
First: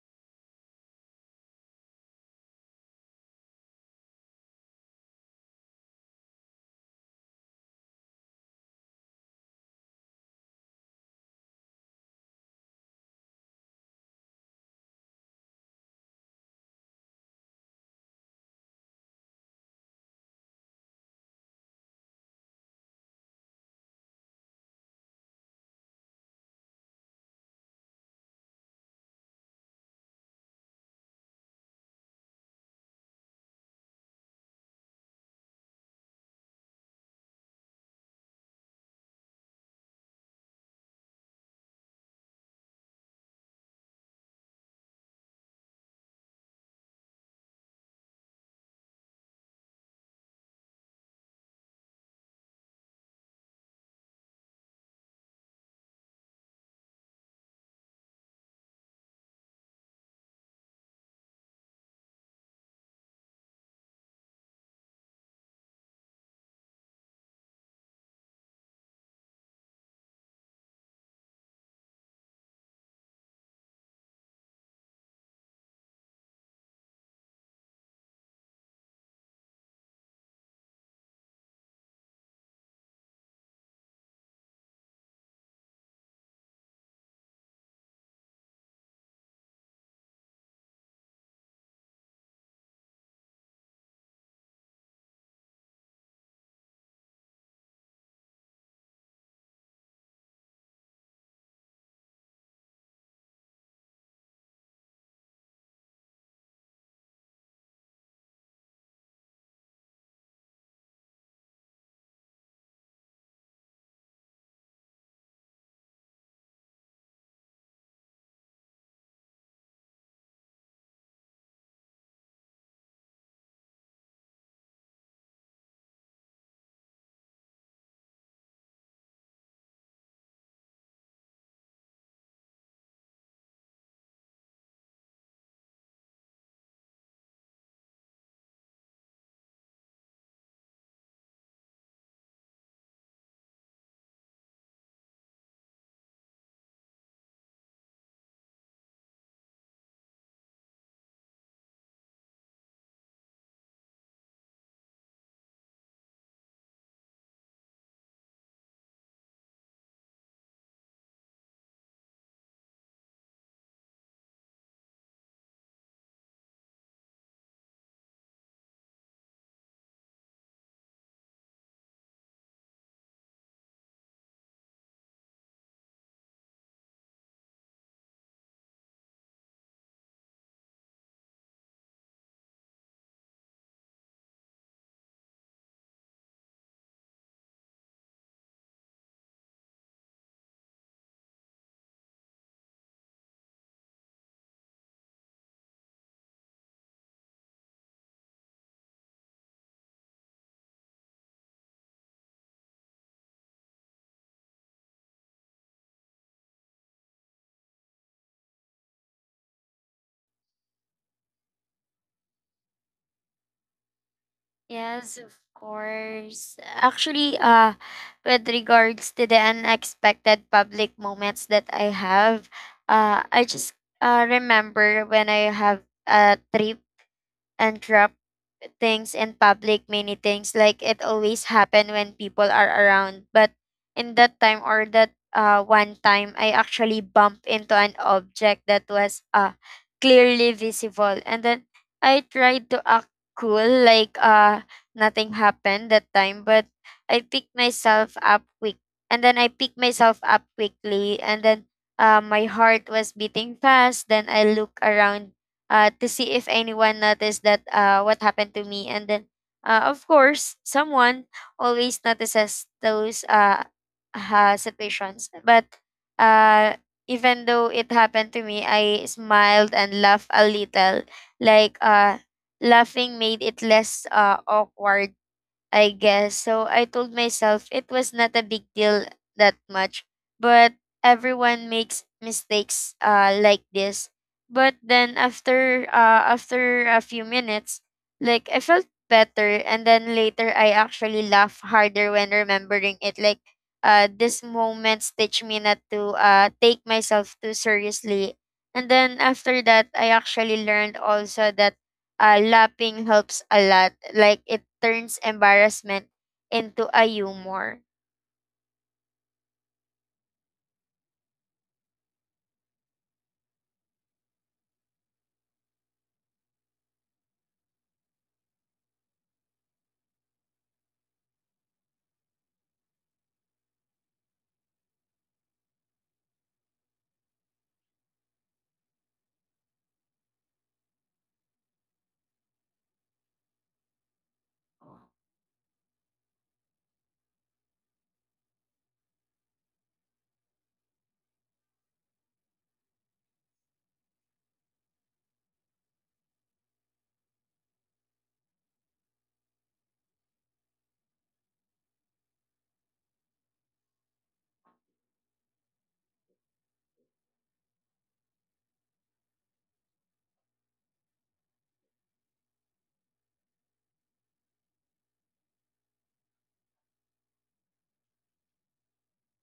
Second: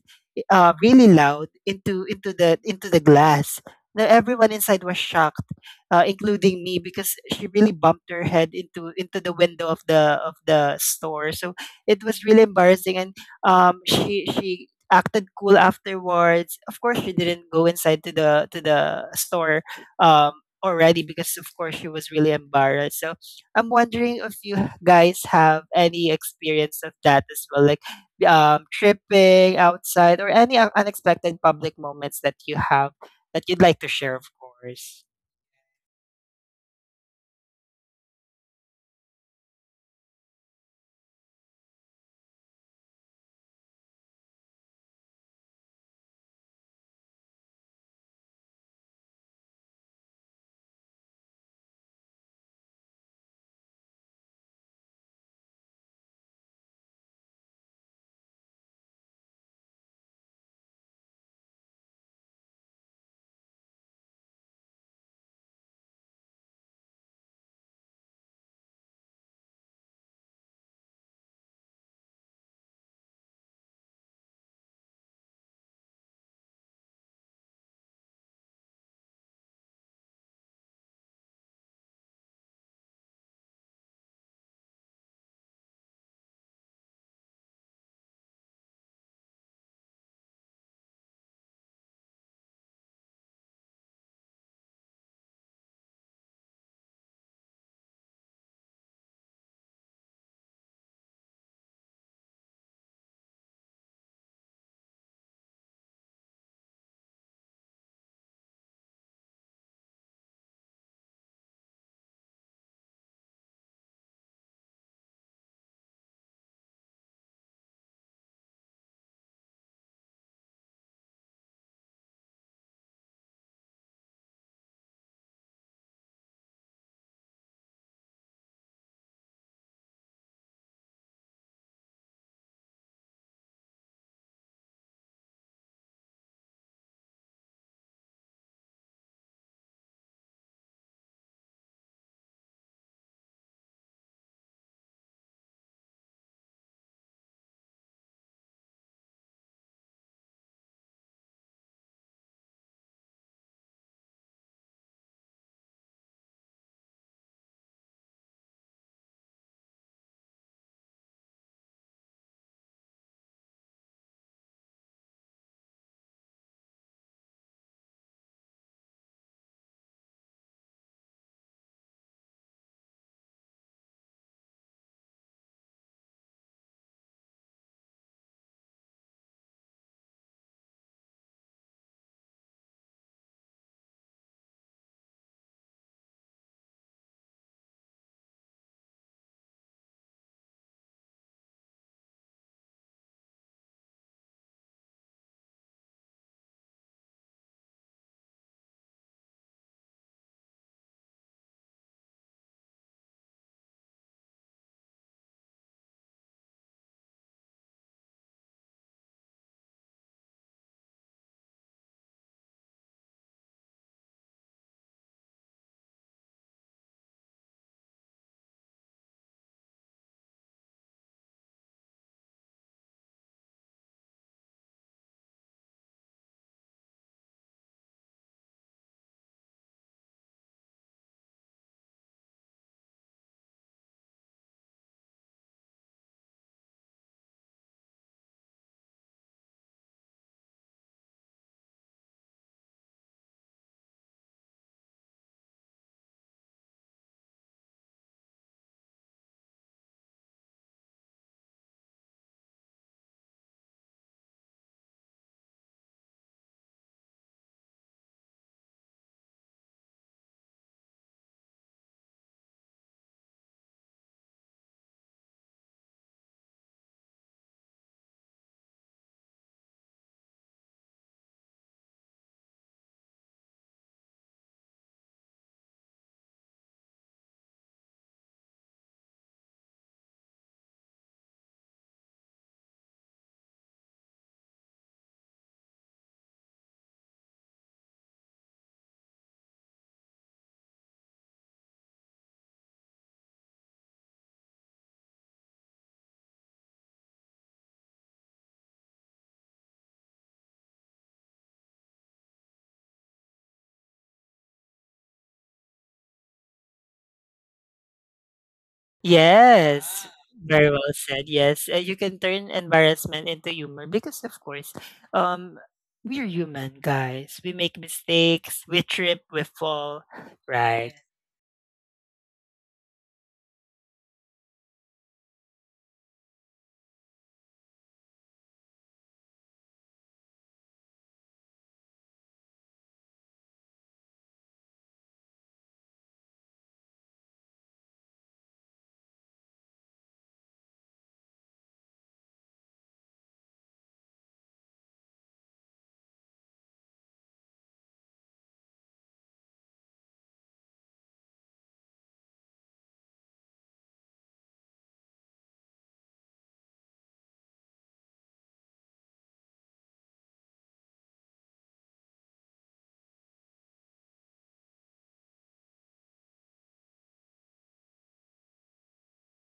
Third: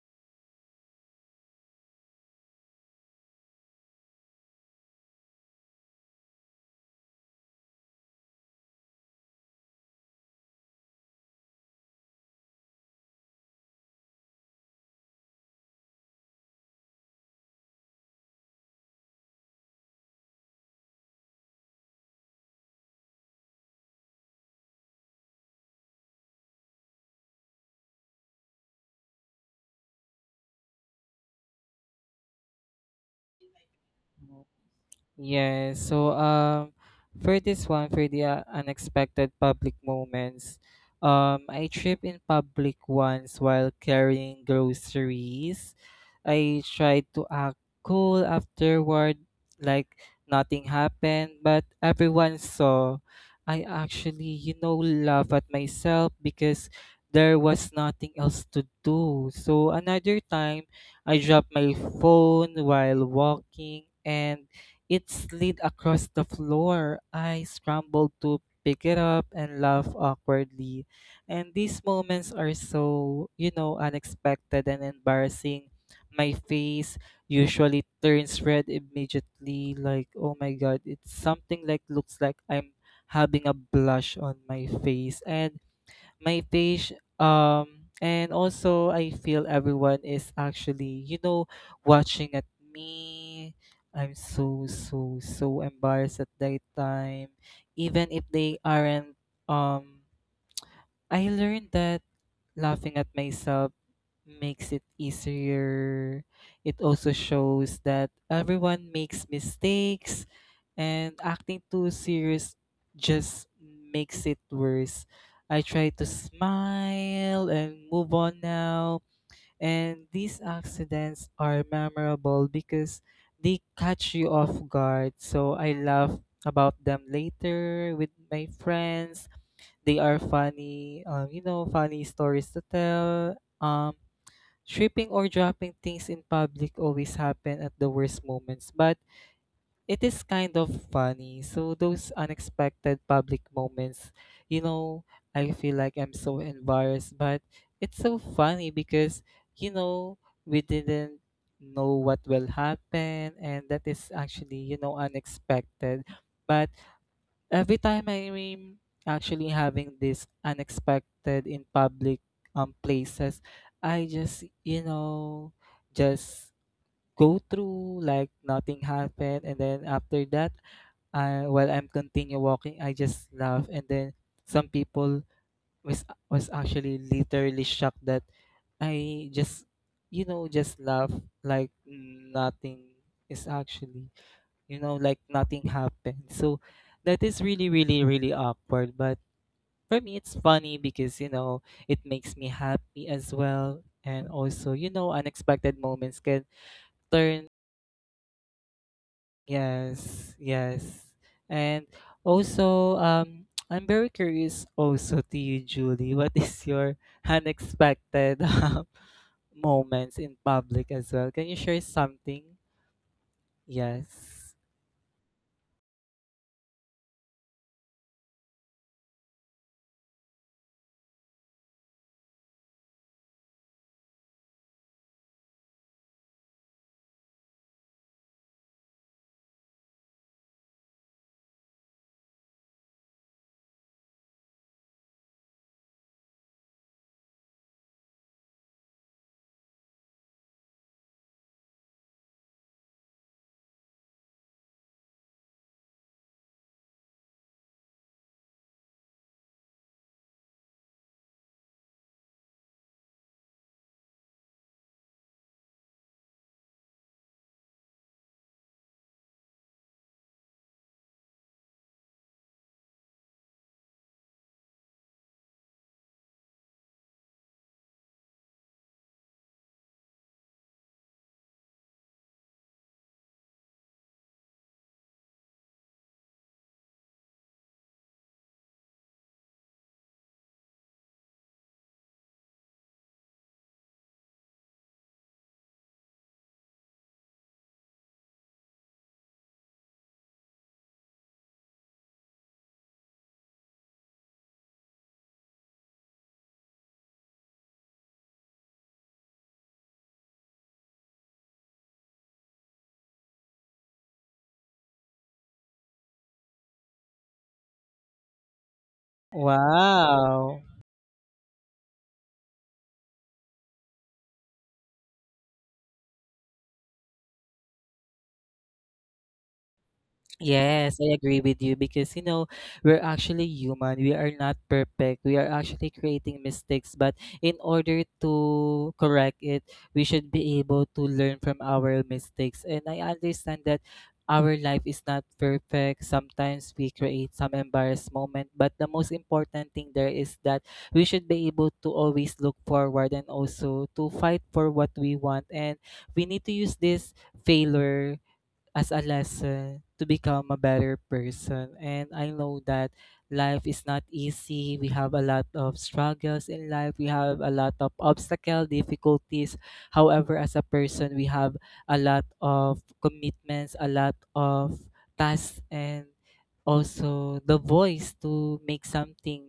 [SPEAKER 1] really loud into the glass. Now everyone inside was shocked, including me, because she really bumped her head into the window of the store. So it was really embarrassing, and she acted cool afterwards. Of course, she didn't go inside to the store um, already because, of course, she was really embarrassed. So I'm wondering if you guys have any experience of that as well, like tripping outside or any unexpected public moments that you have that you'd like to share, of course.
[SPEAKER 2] Yeah, so for this one, for the unexpected public moments, I tripped in public once while carrying groceries. I tried to act cool afterward, like nothing happened, but everyone saw. I actually laugh at myself because there was nothing else to do. So another time, I dropped my phone while walking and it slid across the floor. I scrambled to pick it up and laugh awkwardly. And these moments are so, unexpected and embarrassing. My face usually turns red immediately, like, oh my god, it's something like looks like I'm having a blush on my face. And my page um and also I feel everyone is actually, watching at me. I'm so embarrassed at that time, even if they aren't. um I learned that laughing at myself makes it easier. It also shows that everyone makes mistakes, and acting too serious just makes it worse. I try to smile and move on now. And these accidents are memorable because they catch you off guard. So I laugh about them later with my friends. They are funny, funny stories to tell. Tripping or dropping things in public always happen at the worst moments, but it is kind of funny. So those unexpected public moments, you know, I feel like I'm so embarrassed, but it's so funny because, you know, we didn't know what will happen, and that is actually, unexpected. But every time I'm actually having this unexpected in public places, I just, just go through like nothing happened, and then after that, I while I'm continue walking, I just laugh, and then some people was actually literally shocked that I just, just laugh like nothing is actually, like nothing happened. So that is really, really, really awkward. But for me, it's funny because, it makes me happy as well. And also, unexpected moments can turn. Yes, yes. And also, I'm very curious also to you, Julie. What is your unexpected moments in public as well? Can you share something? Yes.
[SPEAKER 3] Yes, of course. Actually, with regards to the unexpected public moments that I have, I just remember when I have a trip and drop things in public many things, like it always happen when people are around. But in that time or that one time, I actually bumped into an object that was clearly visible, and then I tried to act cool like nothing happened that time. But i picked myself up quick I picked myself up quickly, and then my heart was beating fast, then I look around to see if anyone noticed that what happened to me. And then, of course, someone always notices those situations. But uh, even though it happened to me, I smiled and laughed a little. Like, laughing made it less awkward, I guess. So I told myself it was not a big deal that much, but everyone makes mistakes like this. But then after after a few minutes, like I felt better, and then later I actually laugh harder when remembering it, like this moments teach me not to take myself too seriously. And then after that I actually learned also that laughing helps a lot. Like it turns embarrassment into a humor.
[SPEAKER 1] Yes, ah,
[SPEAKER 2] Wow.
[SPEAKER 1] very well said. Yes, you can turn embarrassment into humor because, of course, um, we're human, guys. We make mistakes, we trip, we fall, right?
[SPEAKER 2] Yes, I agree with you because, we're actually human. We are not perfect. We are actually creating mistakes, but in order to correct it, we should be able to learn from our mistakes. And I understand that our life is not perfect. Sometimes we create some embarrassed moment, but the most important thing there is that we should be able to always look forward and also to fight for what we want. And we need to use this failure as a lesson to become a better person. And I know that life is not easy. We have a lot of struggles in life. We have a lot of obstacle, difficulties. However, as a person, we have a lot of commitments, a lot of tasks, and also the voice to make something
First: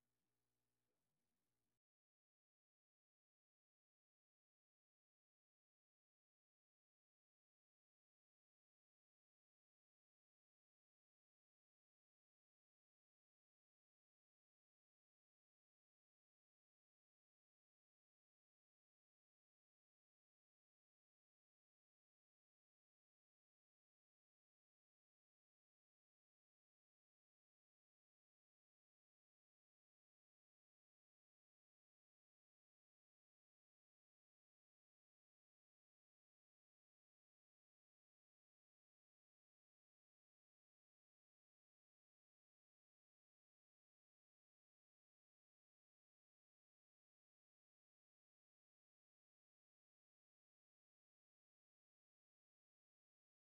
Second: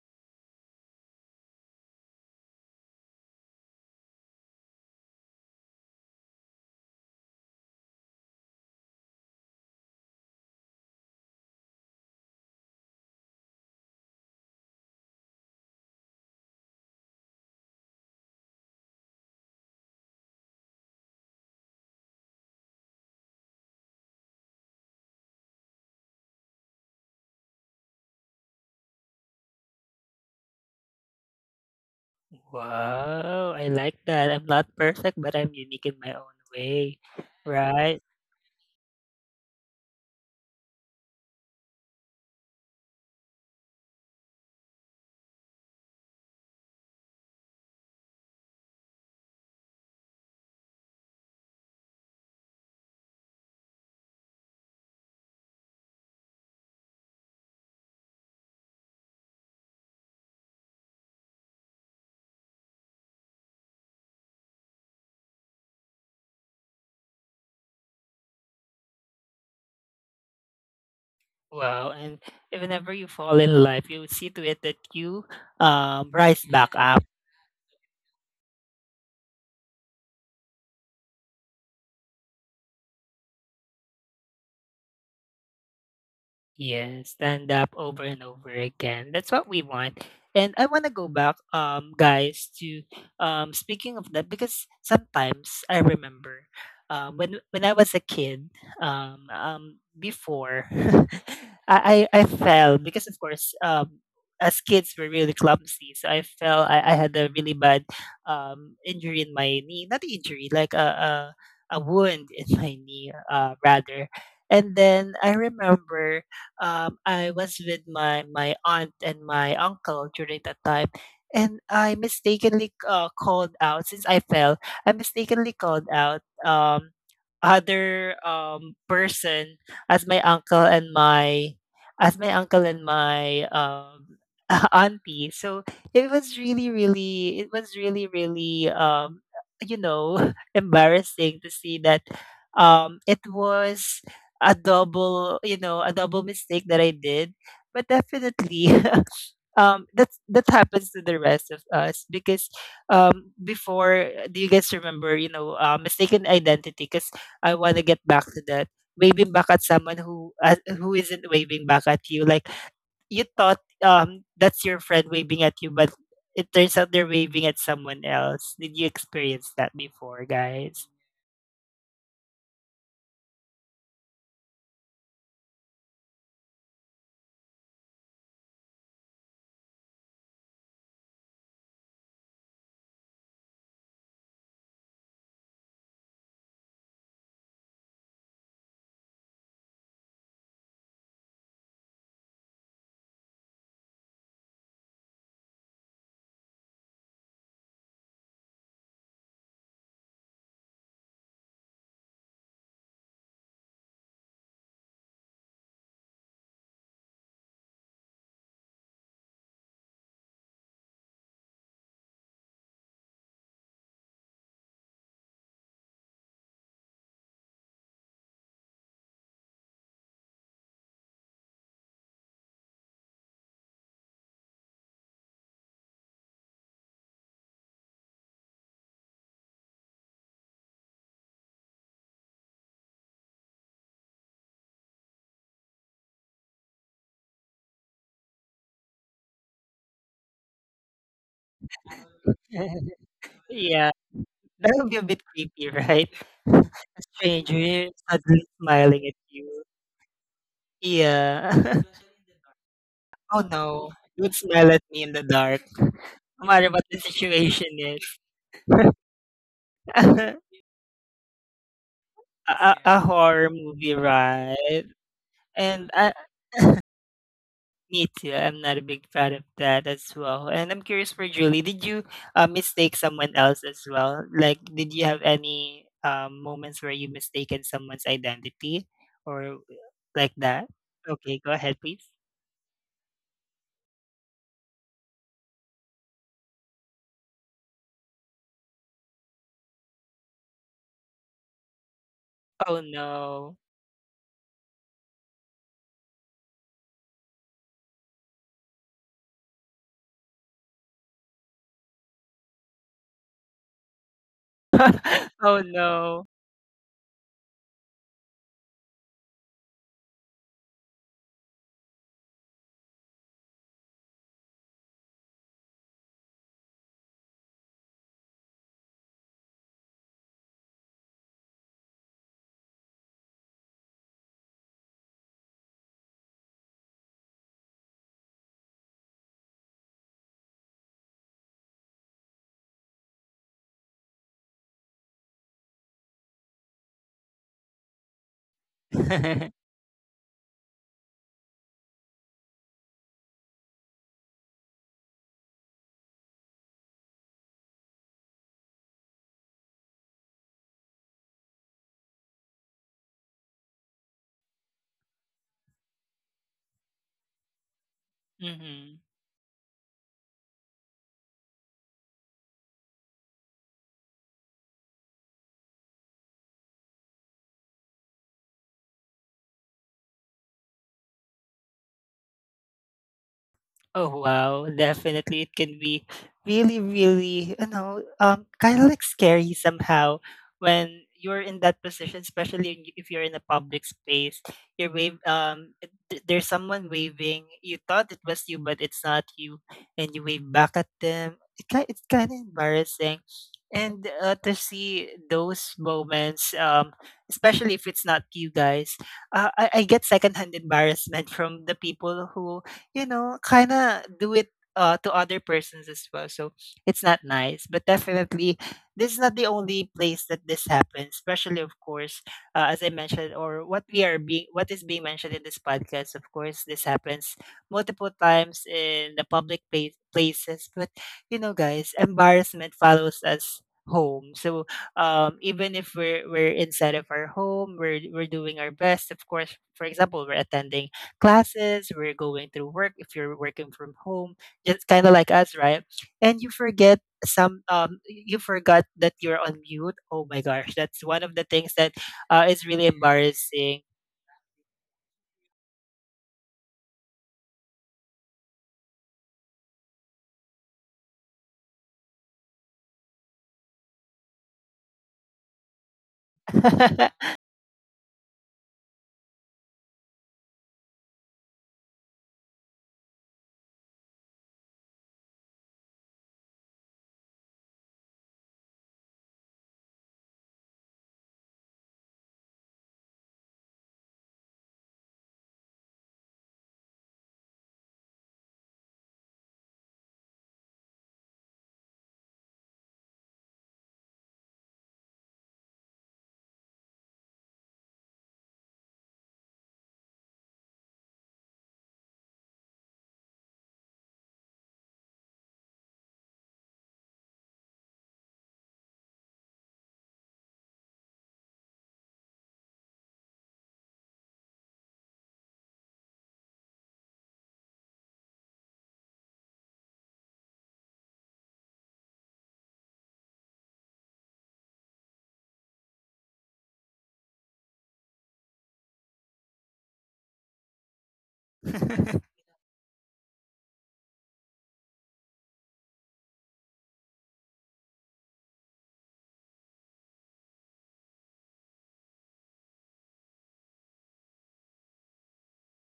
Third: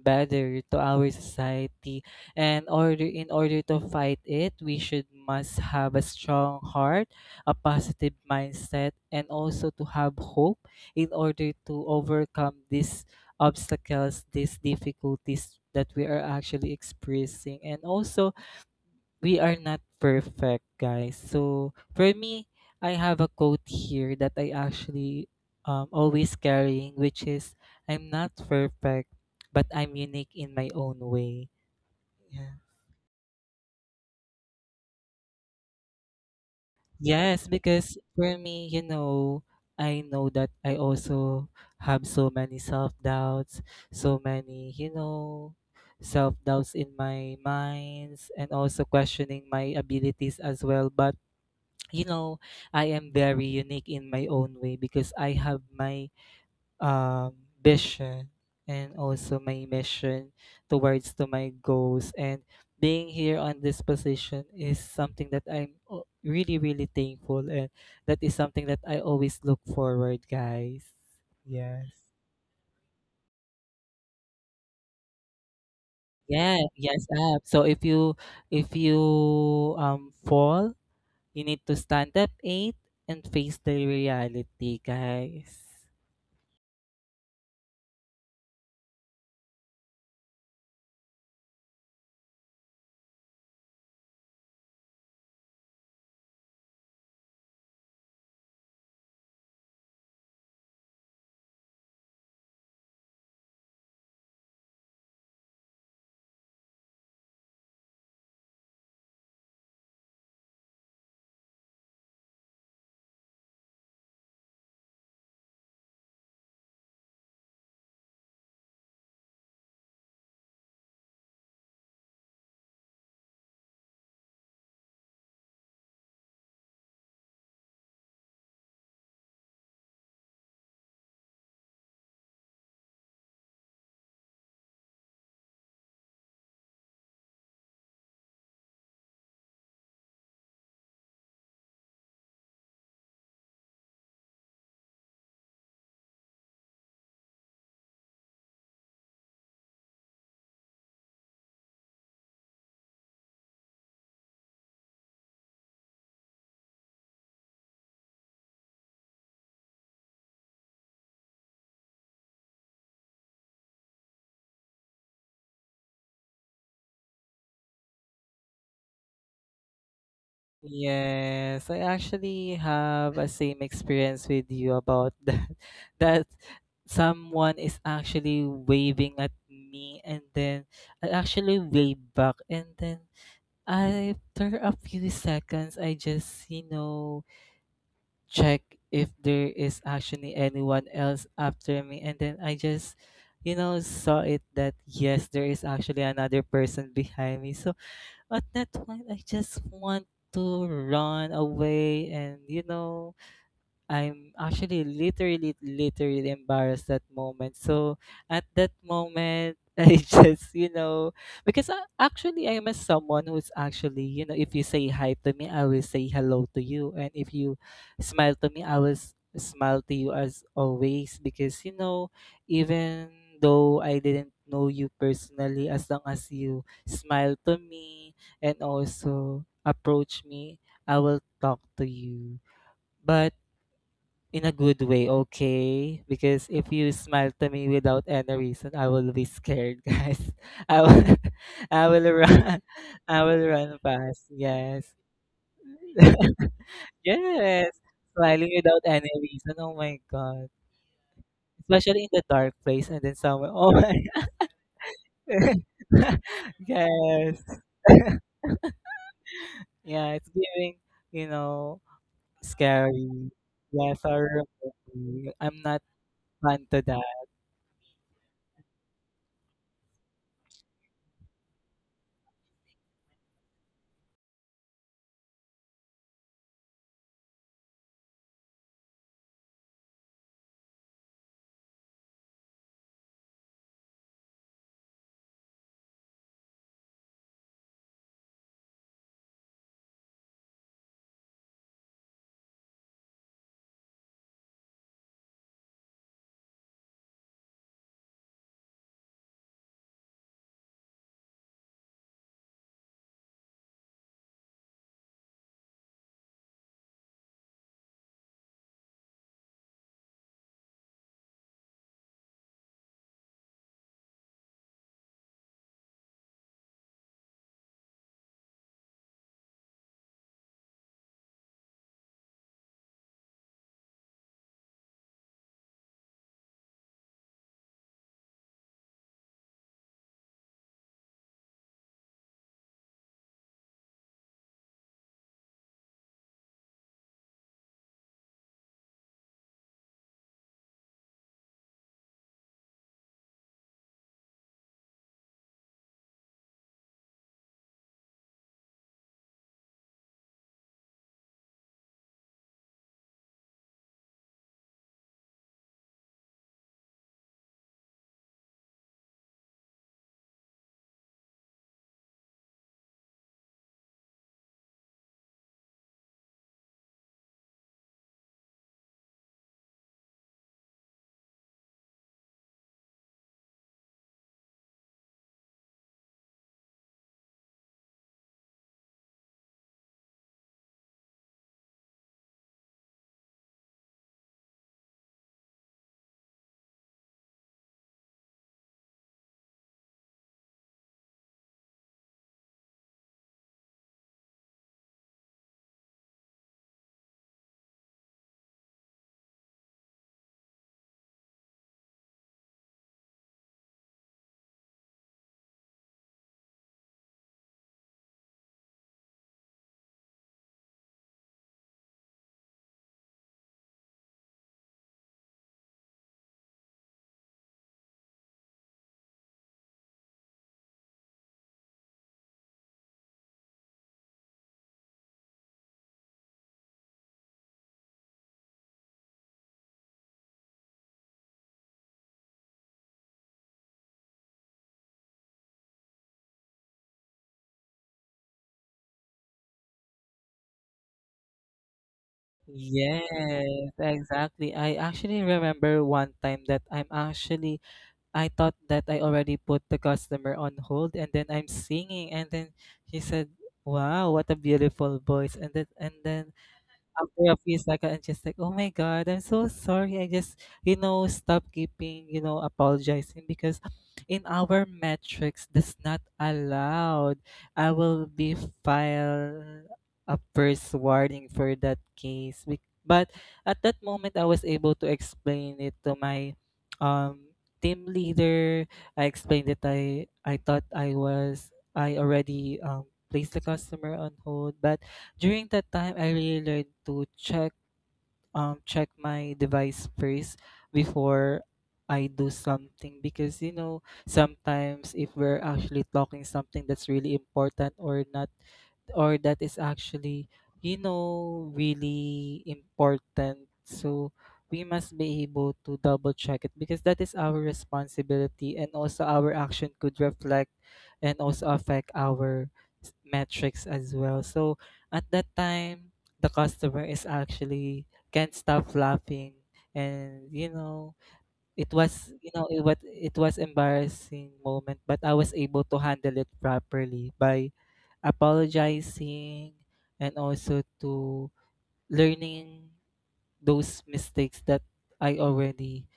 [SPEAKER 2] better to our society, and order in order to fight it, we should must have a strong heart, a positive mindset, and also to have hope in order to overcome these obstacles, these difficulties that we are actually experiencing. And also, we are not perfect, guys. So, for me, I have a quote here that I actually always carrying, which is I'm not perfect, but I'm unique in my own way.
[SPEAKER 1] Yeah.
[SPEAKER 2] Yeah.
[SPEAKER 1] Wow, I like that. I'm not perfect, but I'm unique in my own way,
[SPEAKER 2] Yes, because
[SPEAKER 1] right?
[SPEAKER 2] for me, I know that I also have so many self-doubts, so many, self-doubts in my minds and also questioning my abilities as well. But, you know, I am very unique in my own way because I have my um, vision and also my mission towards to my goals, and being here on this position is something that really really thankful, and that is something that I always look forward, guys. Yes.
[SPEAKER 1] Wow, and if whenever you fall in life, you see to it that you rise
[SPEAKER 2] Yeah,
[SPEAKER 1] back
[SPEAKER 2] yes.
[SPEAKER 1] up.
[SPEAKER 2] Up, so if you fall, you need to stand up eight and face the reality, guys.
[SPEAKER 1] Yeah, stand up over and over again. That's what we want. And I want to go back, guys, to speaking of that because sometimes I remember when I was a kid, before I fell because of course as kids we're really clumsy, so I fell. I had a really bad injury in my knee, not injury, like a wound in my knee, rather. And then I remember I was with my aunt and my uncle during that time, and I mistakenly called out since I fell. I mistakenly called out other person as my uncle and my as my uncle and my auntie. So it was really, really, you know, embarrassing to see that it was a double, you know, a double mistake that I did. But definitely, that's that happens to the rest of us because before, do you guys remember, you know, mistaken identity? Because I want to get back to that, waving back at someone who isn't waving back at you. Like you thought that's your friend waving at you, but it turns out they're waving at someone else. Did you experience that before, guys?
[SPEAKER 2] Yes, I actually have a same experience with you about that. That someone is actually waving at me, and then I actually wave back, and then after a few seconds, I just, check if there is actually anyone else after me, and then I just, saw it that yes, there is actually another person behind me. So at that point I just want to run away, and, I'm actually literally, literally embarrassed that moment. So at that moment, I just, because I am a someone who's actually, if you say hi to me, I will say hello to you. And if you smile to me, I will smile to you as always. Because, even though I didn't know you personally, as long as you smile to me and also approach me, I will talk to you. But in a good way, okay? Because if you smile to me without any reason, I will be scared, guys. I will, I will run, I will run
[SPEAKER 1] Yeah.
[SPEAKER 2] fast.
[SPEAKER 1] That
[SPEAKER 2] Yes,
[SPEAKER 1] would be a bit creepy, right? A
[SPEAKER 2] yes.
[SPEAKER 1] stranger suddenly
[SPEAKER 2] Smiling without
[SPEAKER 1] smiling
[SPEAKER 2] any
[SPEAKER 1] at
[SPEAKER 2] reason.
[SPEAKER 1] you.
[SPEAKER 2] Oh my god.
[SPEAKER 1] Yeah.
[SPEAKER 2] Especially in the dark place and then
[SPEAKER 1] Oh
[SPEAKER 2] somewhere.
[SPEAKER 1] no.
[SPEAKER 2] Oh my.
[SPEAKER 1] You would smile at me in the dark. No matter what the
[SPEAKER 2] Yes.
[SPEAKER 1] situation is.
[SPEAKER 2] Yeah, it's
[SPEAKER 1] a,
[SPEAKER 2] giving, you know,
[SPEAKER 1] a
[SPEAKER 2] scary.
[SPEAKER 1] horror movie,
[SPEAKER 2] Yes, horror
[SPEAKER 1] right?
[SPEAKER 2] movie. I'm not
[SPEAKER 1] And I
[SPEAKER 2] fun to that.
[SPEAKER 1] Me too. I'm not a big fan of that as well. And I'm curious for Julie, did you mistake someone else as well? Like, did you have any moments where you mistaken someone's identity or like that? Okay, go ahead, please. Oh no. Oh no. Mm-hmm. Oh wow, definitely it can be really, really, you know, kind of like scary somehow when you're in that position, especially if you're in a public space. You're wave, there's someone waving. You thought it was you, but it's not you, and you wave back at them. It's kind of embarrassing, and to see those moments, especially if it's not you, guys, I get secondhand embarrassment from the people who, you know, kind of do it to other persons as well. So it's not nice. But definitely, this is not the only place that this happens, especially, of course, as I mentioned, or what we are being, what is being mentioned in this podcast. Of course, this happens multiple times in the public places. But, you know, guys, embarrassment follows us home. So even if we're inside of our home, we're doing our best. Of course, for example, we're attending classes, we're going through work if you're working from home, just kind of like us, right? And you forget some you forgot that you're on mute. Oh my gosh, that's one of the things that is really
[SPEAKER 2] Yes,
[SPEAKER 1] embarrassing.
[SPEAKER 2] exactly. I actually remember one time that I thought that I already put the customer on hold, and then I'm singing, and then she said, "Wow, what a beautiful voice." And then after a few seconds, I'm just like, "Oh my god, I'm so sorry. I just, stop keeping, apologizing," because in our metrics that's not allowed. I will be file a first warning for that case. But at that moment, I was able to explain it to my um team leader. I explained that I thought I already placed the customer on hold, but during that time, I really learned to check check my device first before I do something, because, sometimes if we're actually talking something that's really important or not, or that is actually, really important. So we must be able to double check it because that is our responsibility, and also our action could reflect and also affect our metrics as well. So at that time, the customer is actually can't stop laughing, and, it was, it was embarrassing moment, but I was able to handle it properly by apologizing, and also to learning those mistakes that I already